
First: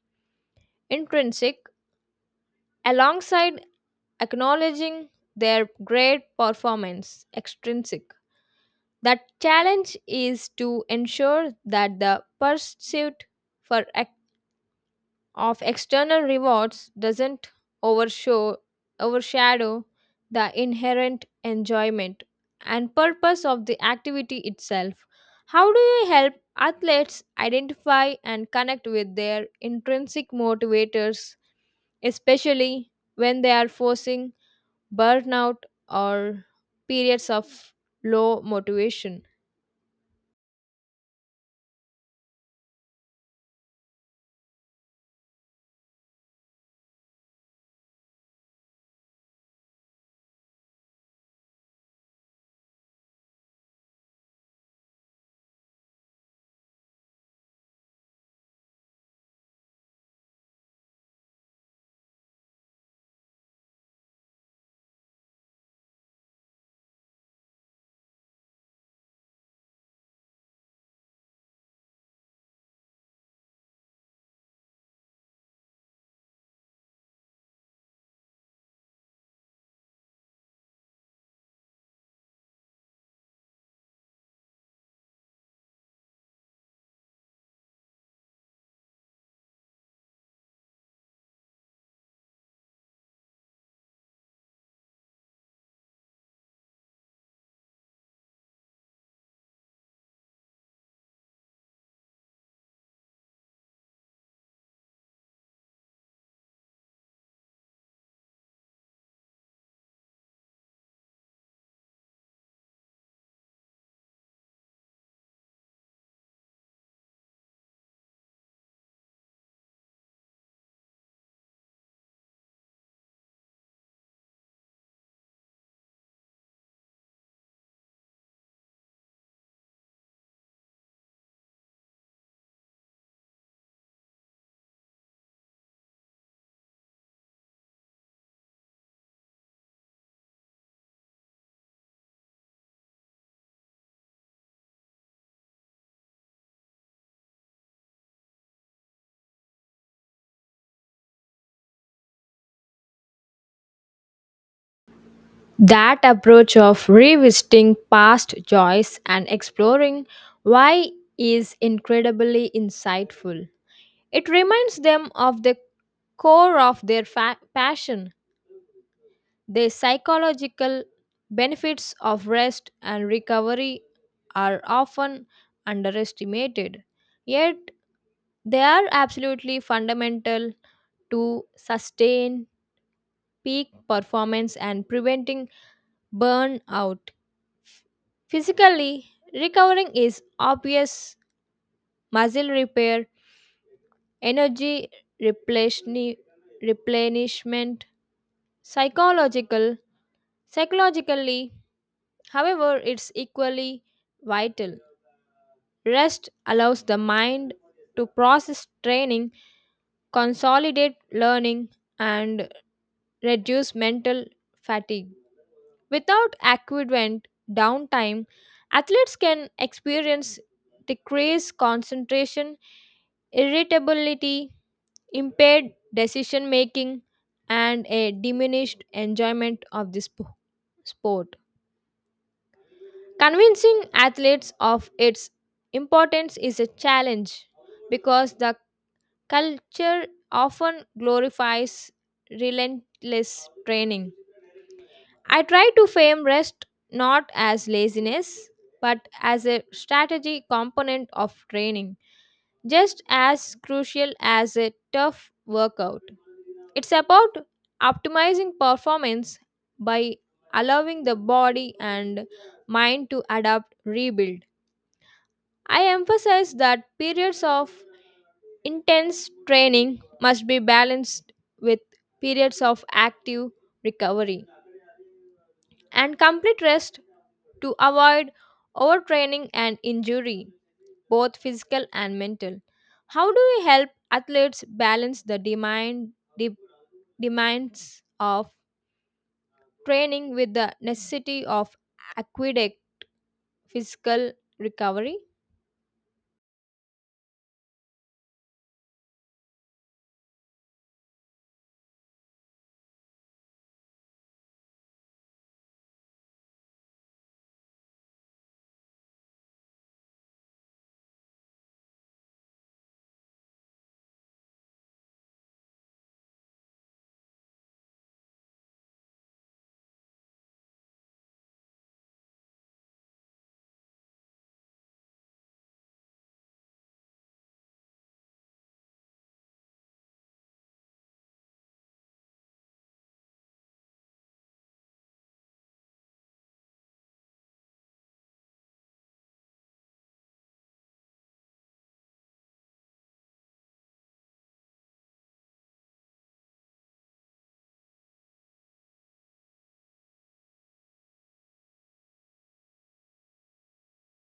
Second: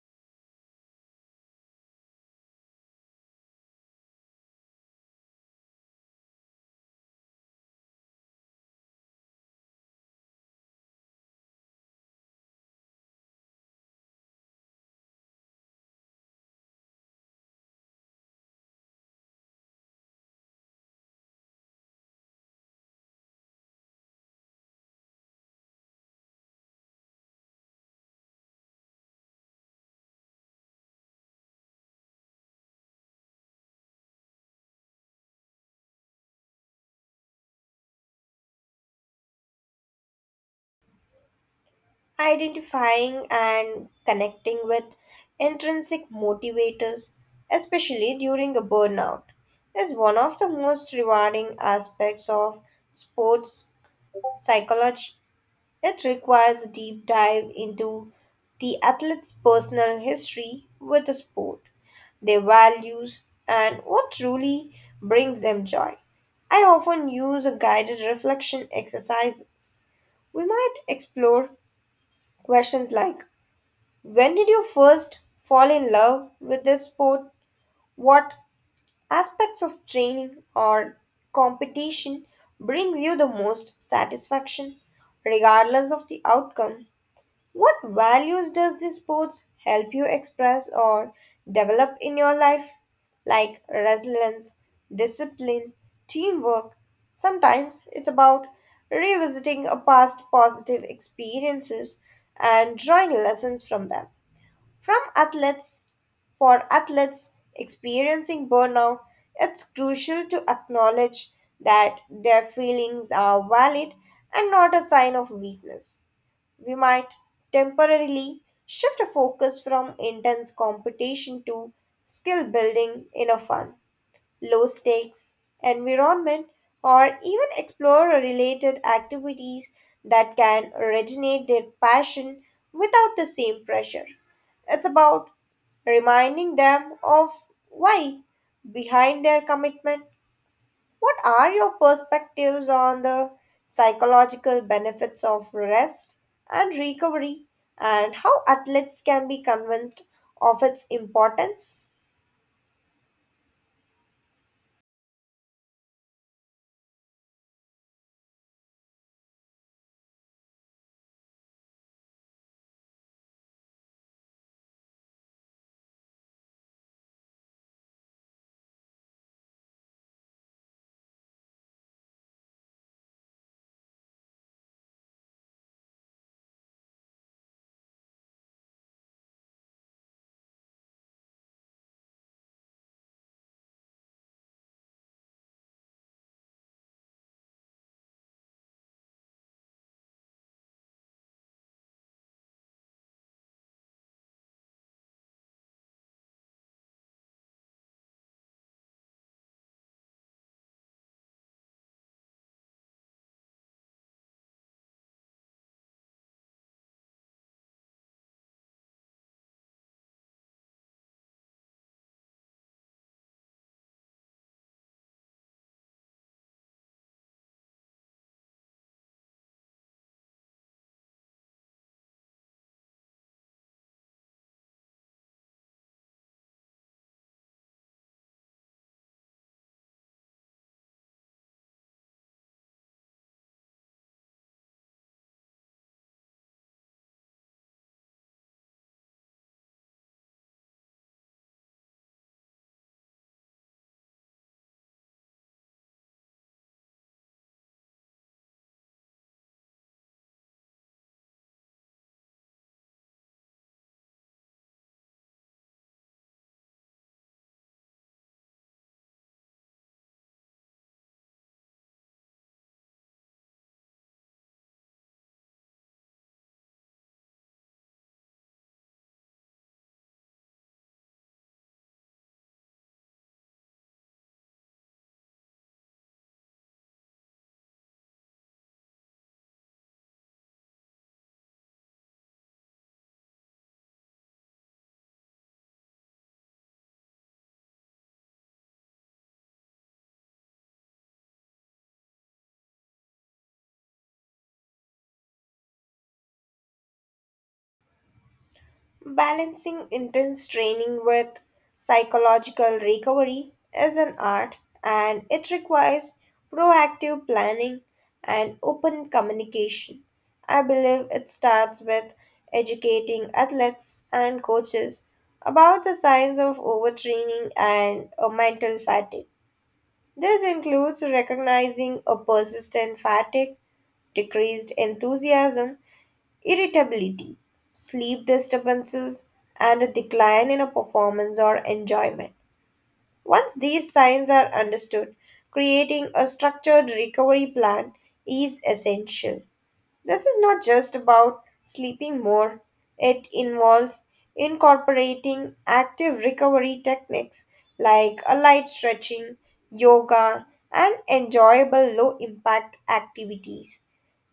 intrinsic alongside acknowledging their great performance extrinsic. That challenge is to ensure that the pursuit for of external rewards doesn't overshow, overshadow the inherent enjoyment and purpose of the activity itself. How do you help athletes identify and connect with their intrinsic motivators, especially when they are facing burnout or periods of low motivation?
Identifying and connecting with intrinsic motivators, especially during a burnout, is one of the most rewarding aspects of sports psychology. It requires a deep dive into the athlete's personal history with the sport, their values, and what truly brings them joy. I often use a guided reflection exercises. We might explore questions like, when did you first fall in love with this sport? What aspects of training or competition brings you the most satisfaction, regardless of the outcome? What values does this sports help you express or develop in your life? Like resilience, discipline, teamwork. Sometimes it's about revisiting a past positive experiences and drawing lessons from them. From athletes, for athletes experiencing burnout, it's crucial to acknowledge that their feelings are valid and not a sign of weakness. We might temporarily shift our focus from intense competition to skill building in a fun, low stakes environment, or even explore related activities that can originate their passion without the same pressure. It's about reminding them of why behind their commitment. What are your perspectives on the psychological benefits of rest and recovery, and how athletes can be convinced of its importance?
That approach of revisiting past joys and exploring why is incredibly insightful. It reminds them of the core of their passion, the psychological benefits of rest and recovery are often underestimated, yet they are absolutely fundamental to sustain peak performance and preventing burnout. Physically, recovering is obvious muscle repair, energy replenish- replenishment, psychological, psychologically. However, it's equally vital. Rest allows the mind to process training, consolidate learning, and reduce mental fatigue. Without adequate downtime, athletes can experience decreased concentration, irritability, impaired decision making, and a diminished enjoyment of the sport. Convincing athletes of its importance is a challenge because the culture often glorifies relentless training. I try to frame rest not as laziness but as a strategy component of training, just as crucial as a tough workout. It's about optimizing performance by allowing the body and mind to adapt, rebuild. I emphasize that periods of intense training must be balanced with periods of active recovery and complete rest to avoid overtraining and injury, both physical and mental. How do we help athletes balance the de- demands of training with the necessity of aqueduct physical recovery?
Balancing intense training with psychological recovery is an art, and it requires proactive planning and open communication. I believe it starts with educating athletes and coaches about the signs of overtraining and mental fatigue. This includes recognizing a persistent fatigue, decreased enthusiasm, irritability, sleep disturbances, and a decline in a performance or enjoyment. Once these signs are understood, creating a structured recovery plan is essential. This is not just about sleeping more, it involves incorporating active recovery techniques like a light stretching, yoga, and enjoyable low impact activities.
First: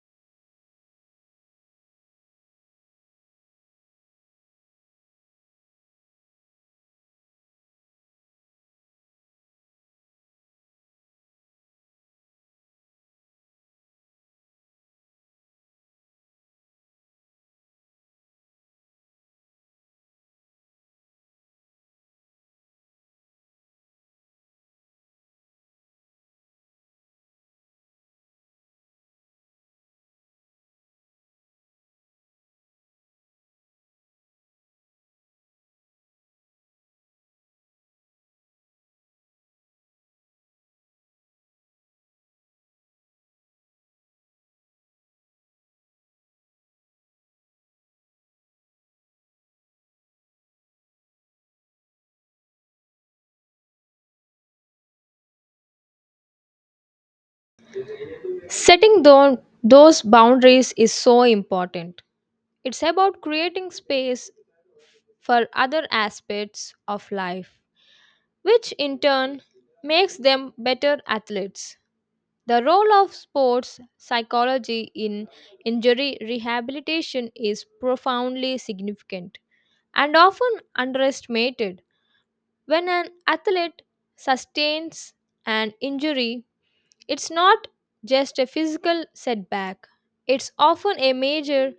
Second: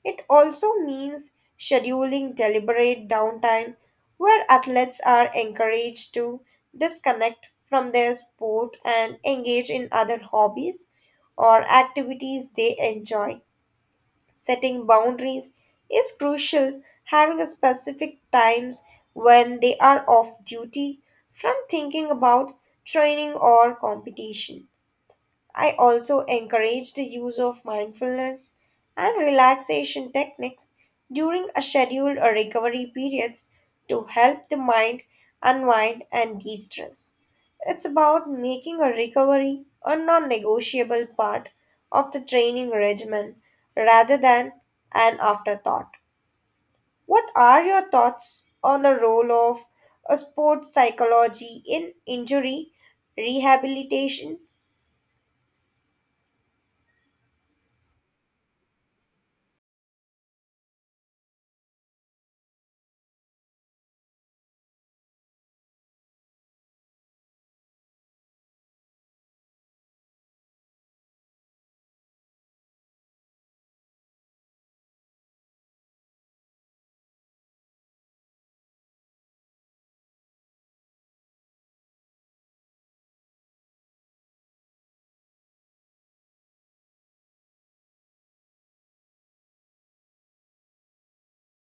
It also means scheduling deliberate downtime where athletes are encouraged to disconnect from their sport and engage in other hobbies or activities they enjoy. Setting boundaries is crucial, having a specific times when they are off duty from thinking about training or competition. I also encourage the use of mindfulness and relaxation techniques during a scheduled or recovery periods to help the mind unwind and de-stress. It's about making a recovery a non-negotiable part of the training regimen rather than an afterthought. What are your thoughts on the role of a sports psychology in injury rehabilitation?
Setting those boundaries is so important. It's about creating space for other aspects of life, which in turn makes them better athletes. The role of sports psychology in injury rehabilitation is profoundly significant and often underestimated. When an athlete sustains an injury, it's not just a physical setback, it's often a major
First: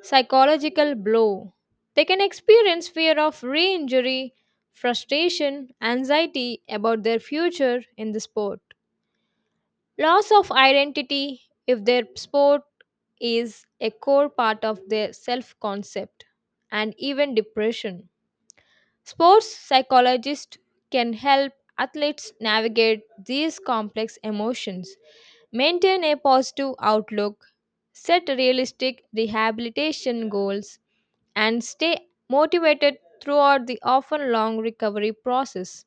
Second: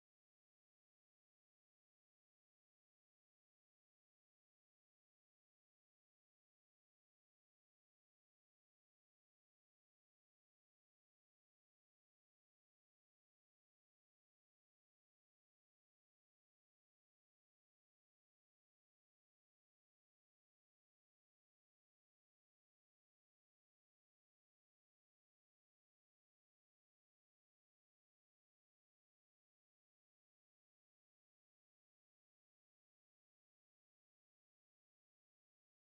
psychological blow. They can experience fear of re injury, frustration, anxiety about their future in the sport, loss of identity if their sport is a core part of their self concept, and even depression. Sports psychologists can help athletes navigate these complex emotions, maintain a positive outlook, set realistic rehabilitation goals, and stay motivated throughout the often long recovery process.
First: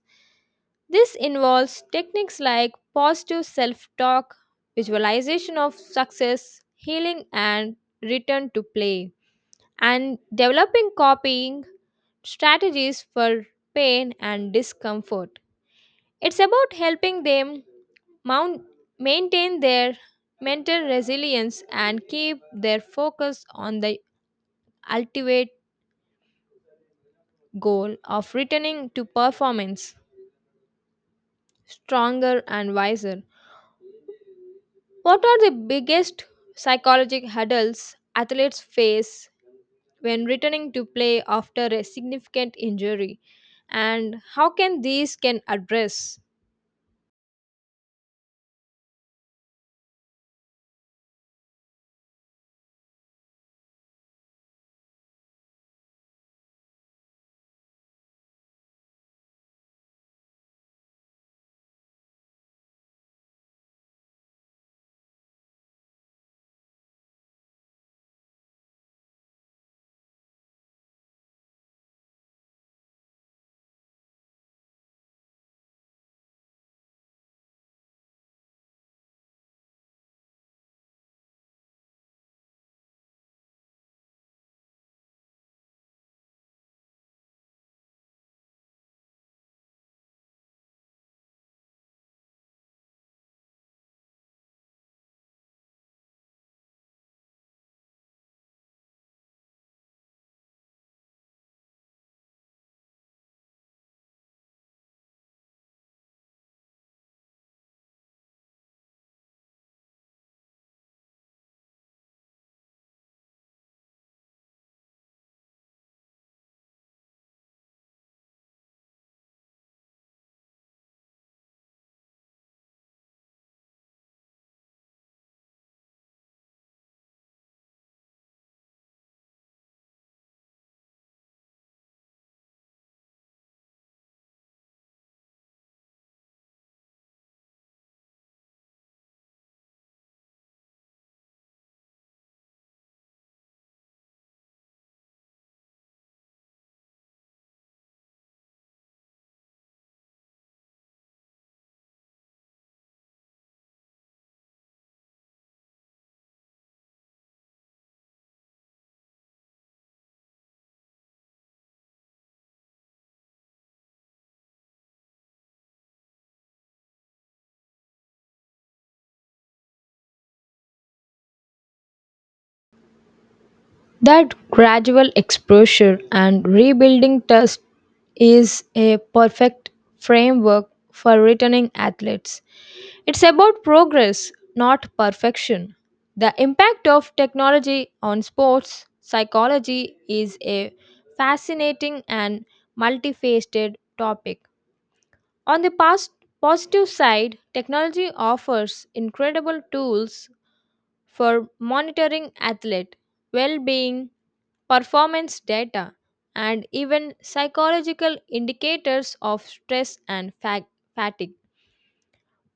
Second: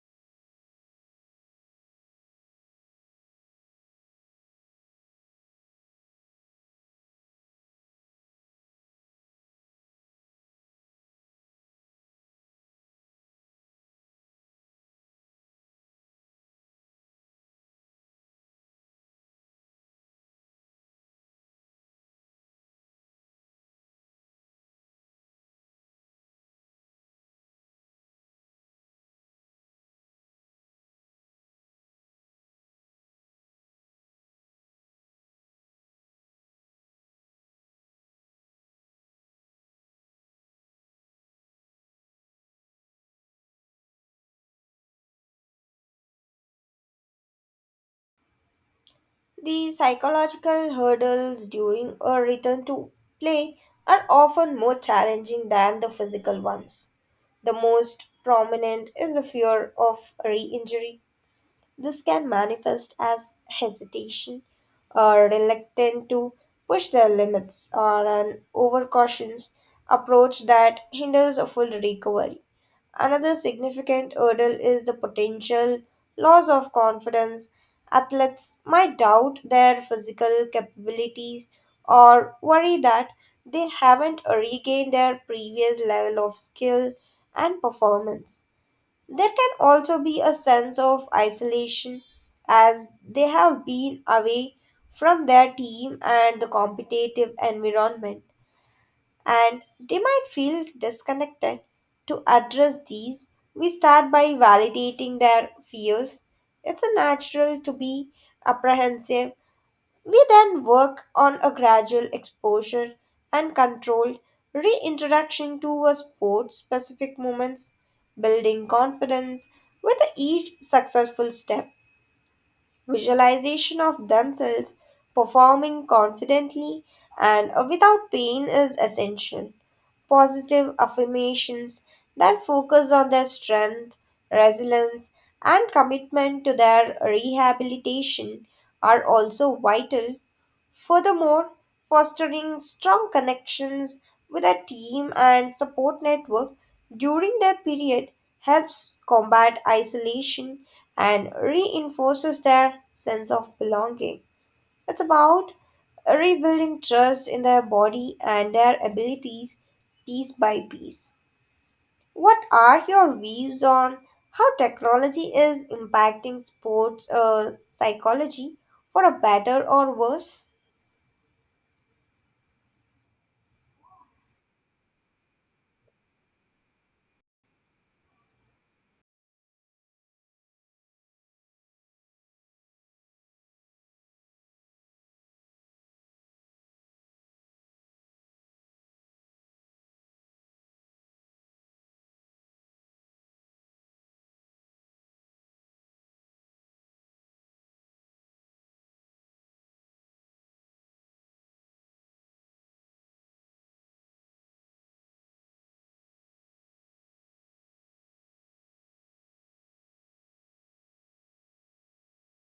This involves techniques like positive self talk, visualization of success, healing, and return to play and developing coping strategies for pain and discomfort. It's about helping them mount, maintain their mental resilience and keep their focus on the ultimate goal of returning to performance stronger and wiser. What are the biggest psychological hurdles athletes face when returning to play after a significant injury and how can these can address?
The psychological hurdles during a return to play are often more challenging than the physical ones. The most prominent is the fear of re injury. This can manifest as hesitation or reluctance to push their limits, or an overcautious approach that hinders a full recovery. Another significant hurdle is the potential loss of confidence. Athletes might doubt their physical capabilities or worry that they haven't regained their previous level of skill and performance. There can also be a sense of isolation as they have been away from their team and the competitive environment, and they might feel disconnected. To address these, we start by validating their fears. It's a natural to be apprehensive. We then work on a gradual exposure and controlled reintroduction to a sport specific moments, building confidence with each successful step. Visualization of themselves performing confidently and without pain is essential. Positive affirmations that focus on their strength, resilience, and commitment to their rehabilitation are also vital. Furthermore, fostering strong connections with a team and support network during their period helps combat isolation and reinforces their sense of belonging. It's about rebuilding trust in their body and their abilities piece by piece. What are your views on how technology is impacting sports psychology for a better or worse?
That gradual exposure and rebuilding trust is a perfect framework for returning athletes. It's about progress, not perfection. The impact of technology on sports psychology is a fascinating and multifaceted topic. On the past positive side, technology offers incredible tools for monitoring athlete well being, performance data, and even psychological indicators of stress and fatigue.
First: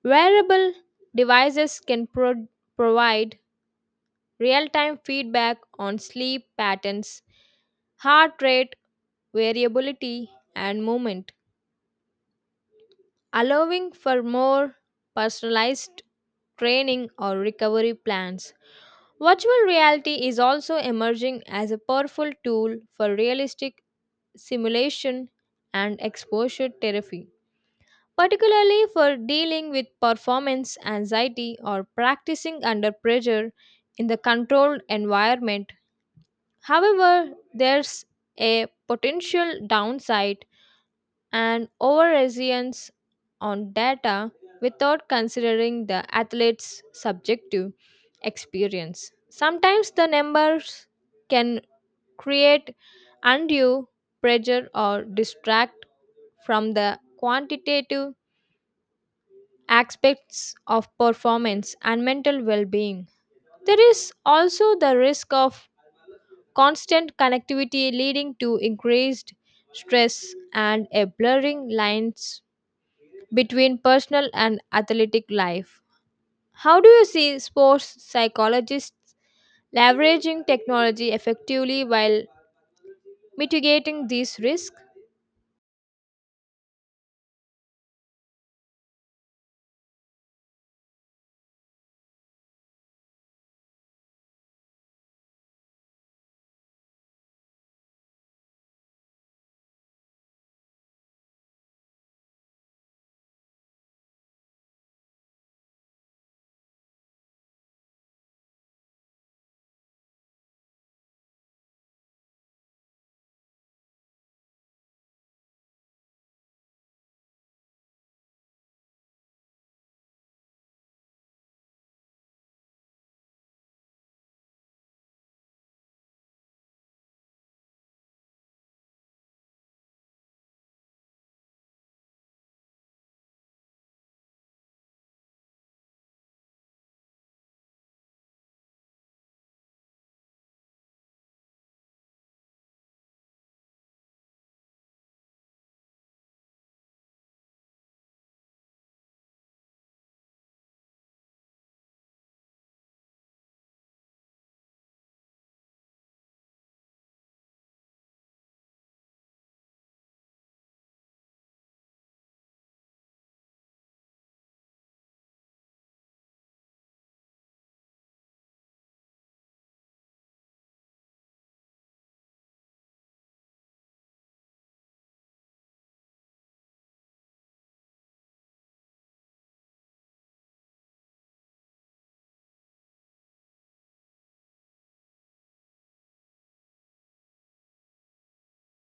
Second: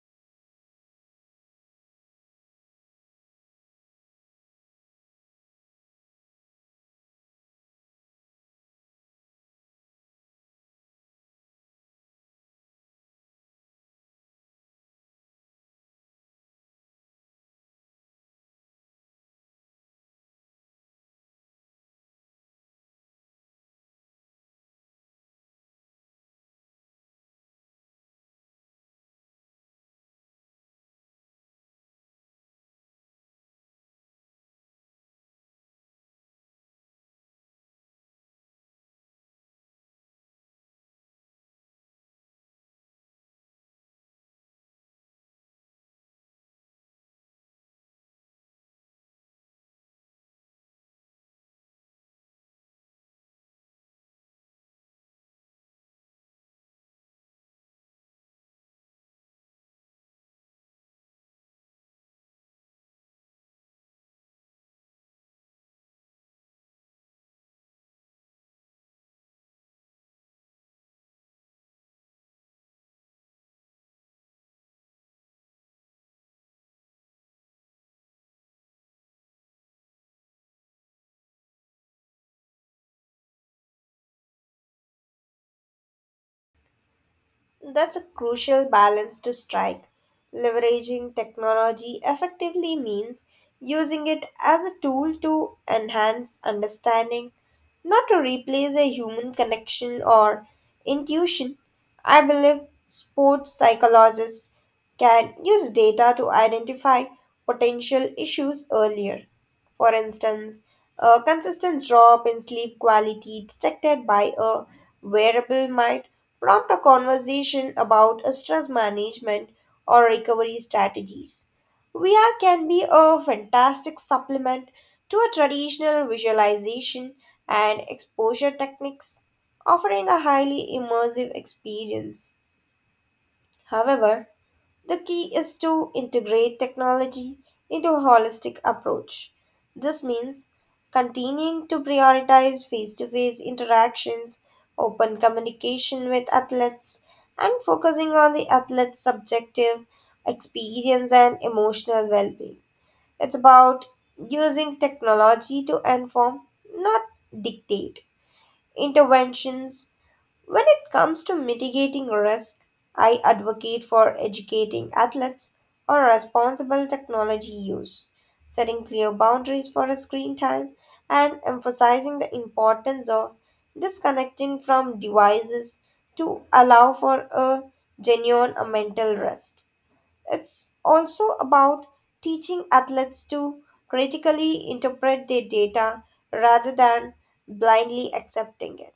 Wearable devices can provide real time feedback on sleep patterns, heart rate, variability, and movement, allowing for more personalized training or recovery plans. Virtual reality is also emerging as a powerful tool for realistic simulation and exposure therapy, particularly for dealing with performance anxiety or practicing under pressure in the controlled environment. However, there's a potential downside and over reliance on data without considering the athlete's subjective experience. Sometimes the numbers can create undue pressure or distract from the quantitative aspects of performance and mental well being. There is also the risk of constant connectivity leading to increased stress and a blurring lines between personal and athletic life. How do you see sports psychologists leveraging technology effectively while mitigating these risks?
That's a crucial balance to strike. Leveraging technology effectively means using it as a tool to enhance understanding, not to replace a human connection or intuition. I believe sports psychologists can use data to identify potential issues earlier. For instance, a consistent drop in sleep quality detected by a wearable might prompt a conversation about a stress management or recovery strategies. VR can be a fantastic supplement to a traditional visualization and exposure techniques, offering a highly immersive experience. However, the key is to integrate technology into a holistic approach. This means continuing to prioritize face to face interactions, open communication with athletes, and focusing on the athlete's subjective experience and emotional well being. It's about using technology to inform, not dictate, interventions. When it comes to mitigating risk, I advocate for educating athletes on responsible technology use, setting clear boundaries for a screen time, and emphasizing the importance of disconnecting from devices to allow for a genuine mental rest. It's also about teaching athletes to critically interpret their data rather than blindly accepting it.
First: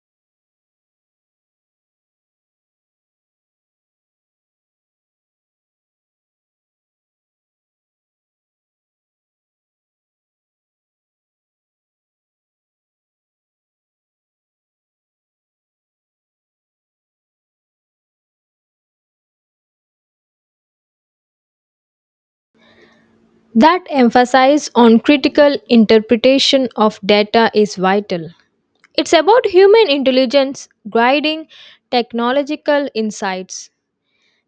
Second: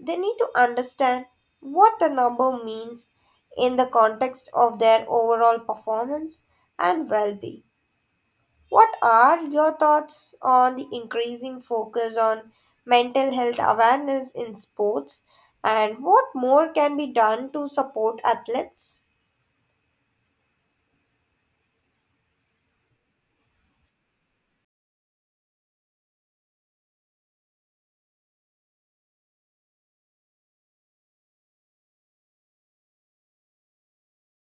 They need to understand what the number means in the context of their overall performance and well being. What are your thoughts on the increasing focus on mental health awareness in sports and what more can be done to support athletes?
That emphasis on critical interpretation of data is vital. It's about human intelligence guiding technological insights.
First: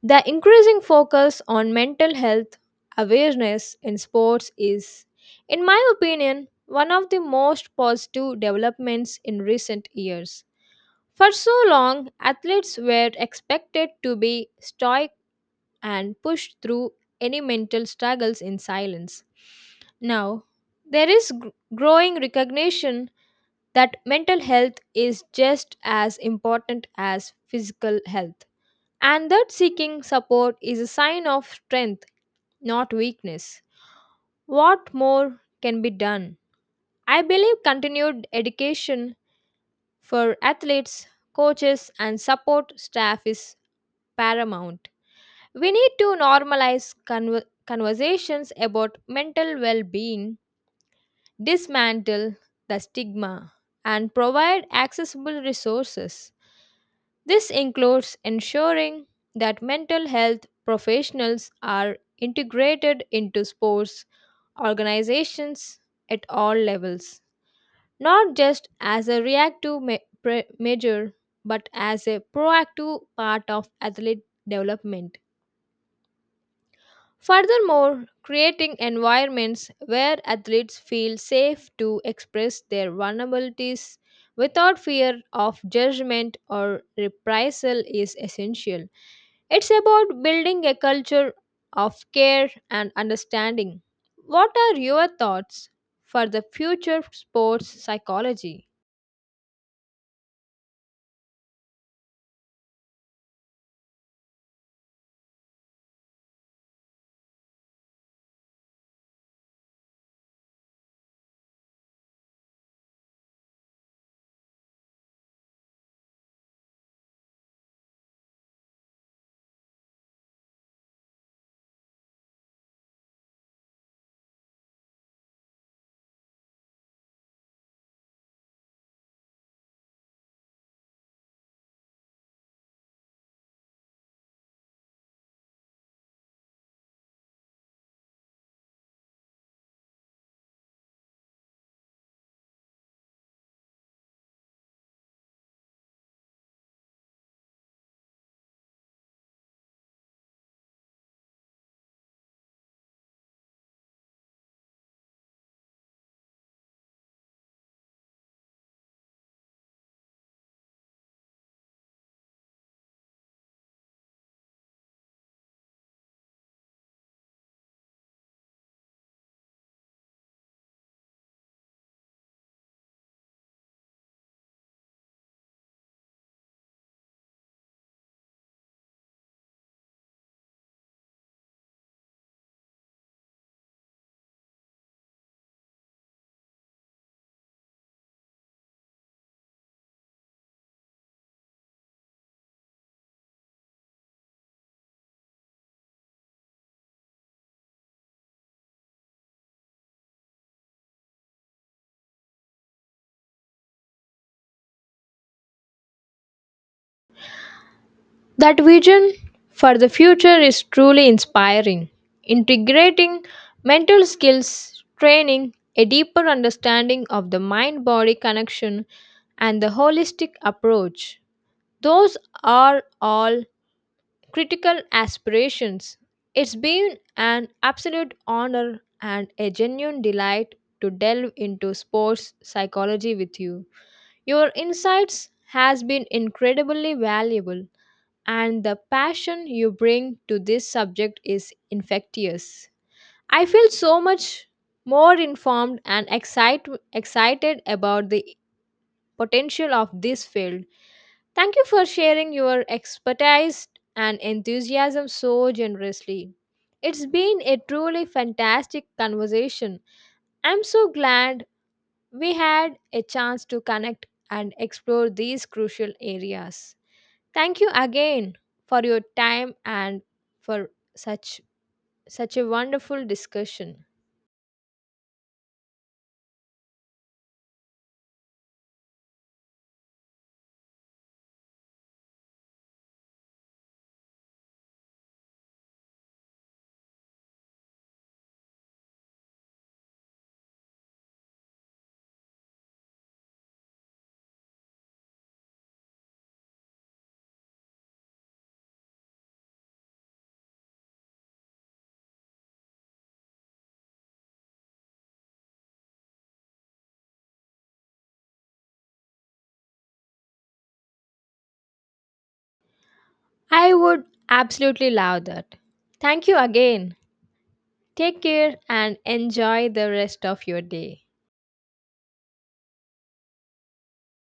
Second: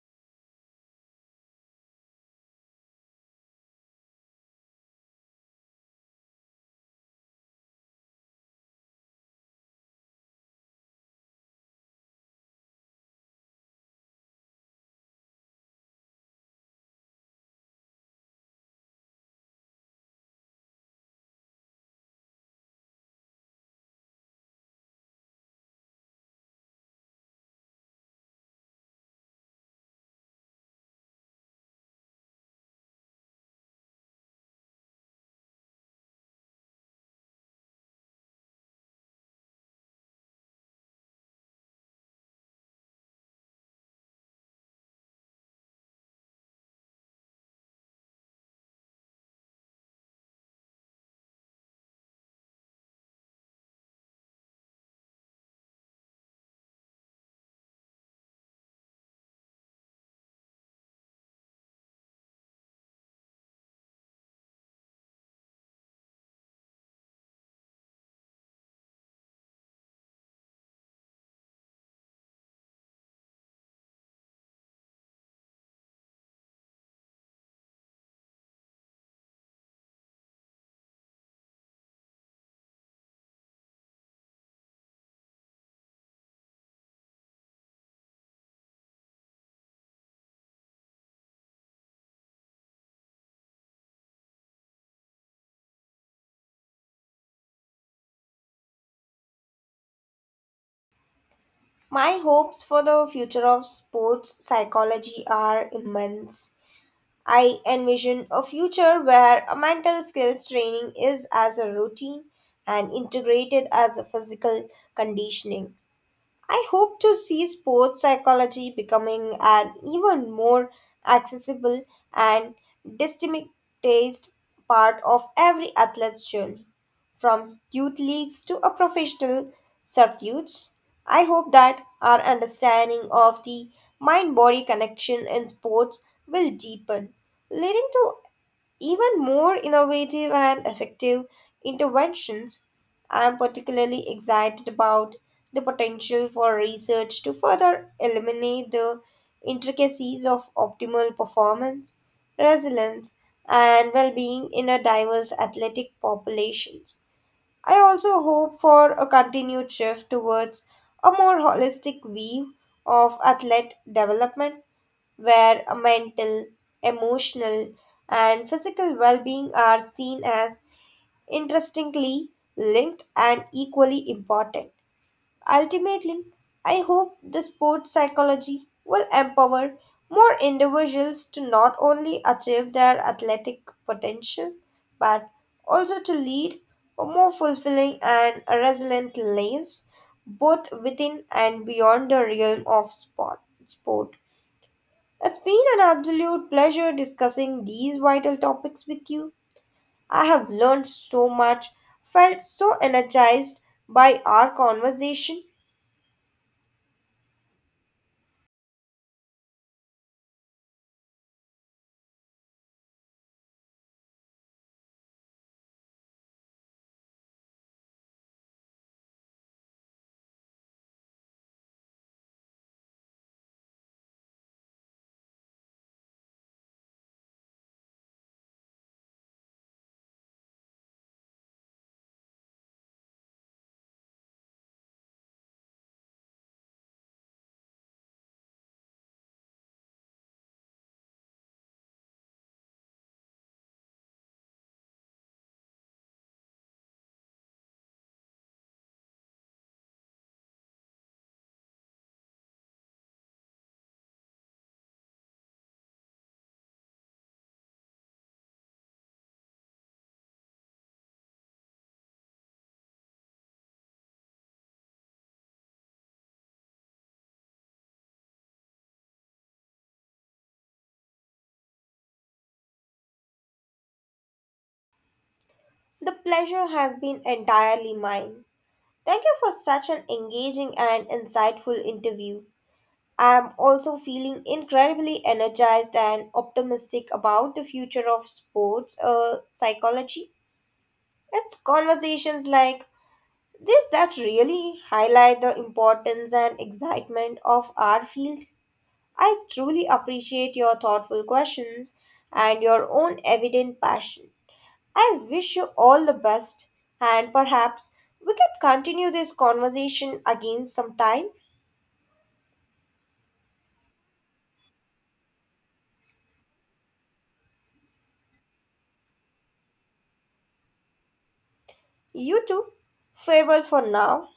The increasing focus on mental health awareness in sports is, in my opinion, one of the most positive developments in recent years. For so long, athletes were expected to be stoic and push through any mental struggles in silence. Now, there is growing recognition that mental health is just as important as physical health, and that seeking support is a sign of strength, not weakness. What more can be done? I believe continued education for athletes, coaches, and support staff is paramount. We need to normalize conversations about mental well being, dismantle the stigma, and provide accessible resources. This includes ensuring that mental health professionals are integrated into sports organizations at all levels, not just as a reactive measure, but as a proactive part of athlete development. Furthermore, creating environments where athletes feel safe to express their vulnerabilities without fear of judgment or reprisal is essential. It's about building a culture of care and understanding. What are your thoughts for the future of sports psychology?
My hopes for the future of sports psychology are immense. I envision a future where a mental skills training is as a routine and integrated as a physical conditioning. I hope to see sports psychology becoming an even more accessible and destigmatized part of every athlete's journey, from youth leagues to a professional circuits. I hope that our understanding of the mind body connection in sports will deepen, leading to even more innovative and effective interventions. I am particularly excited about the potential for research to further eliminate the intricacies of optimal performance, resilience, and well being in a diverse athletic populations. I also hope for a continued shift towards a more holistic view of athlete development where a mental, emotional, and physical well being are seen as interestingly linked and equally important. Ultimately, I hope the sports psychology will empower more individuals to not only achieve their athletic potential, but also to lead a more fulfilling and resilient lives both within and beyond the realm of sport. Sport. It's been an absolute pleasure discussing these vital topics with you. I have learned so much, felt so energized by our conversation.
That vision for the future is truly inspiring. Integrating mental skills training, a deeper understanding of the mind body connection, and the holistic approach. Those are all critical aspirations. It's been an absolute honor and a genuine delight to delve into sports psychology with you. Your insights has been incredibly valuable and the passion you bring to this subject is infectious. I feel so much more informed and excited about the potential of this field. Thank you for sharing your expertise and enthusiasm so generously. It's been a truly fantastic conversation. I'm so glad we had a chance to connect and explore these crucial areas. Thank you again for your time and for such such a wonderful discussion.
The pleasure has been entirely mine. Thank you for such an engaging and insightful interview. I am also feeling incredibly energized and optimistic about the future of sports psychology. It's conversations like this that really highlight the importance and excitement of our field. I truly appreciate your thoughtful questions and your own evident passion. I wish you all the best, and perhaps we could continue this conversation again sometime.
I would absolutely love that. Thank you again. Take care and enjoy the rest of your day.
You too. Farewell for now.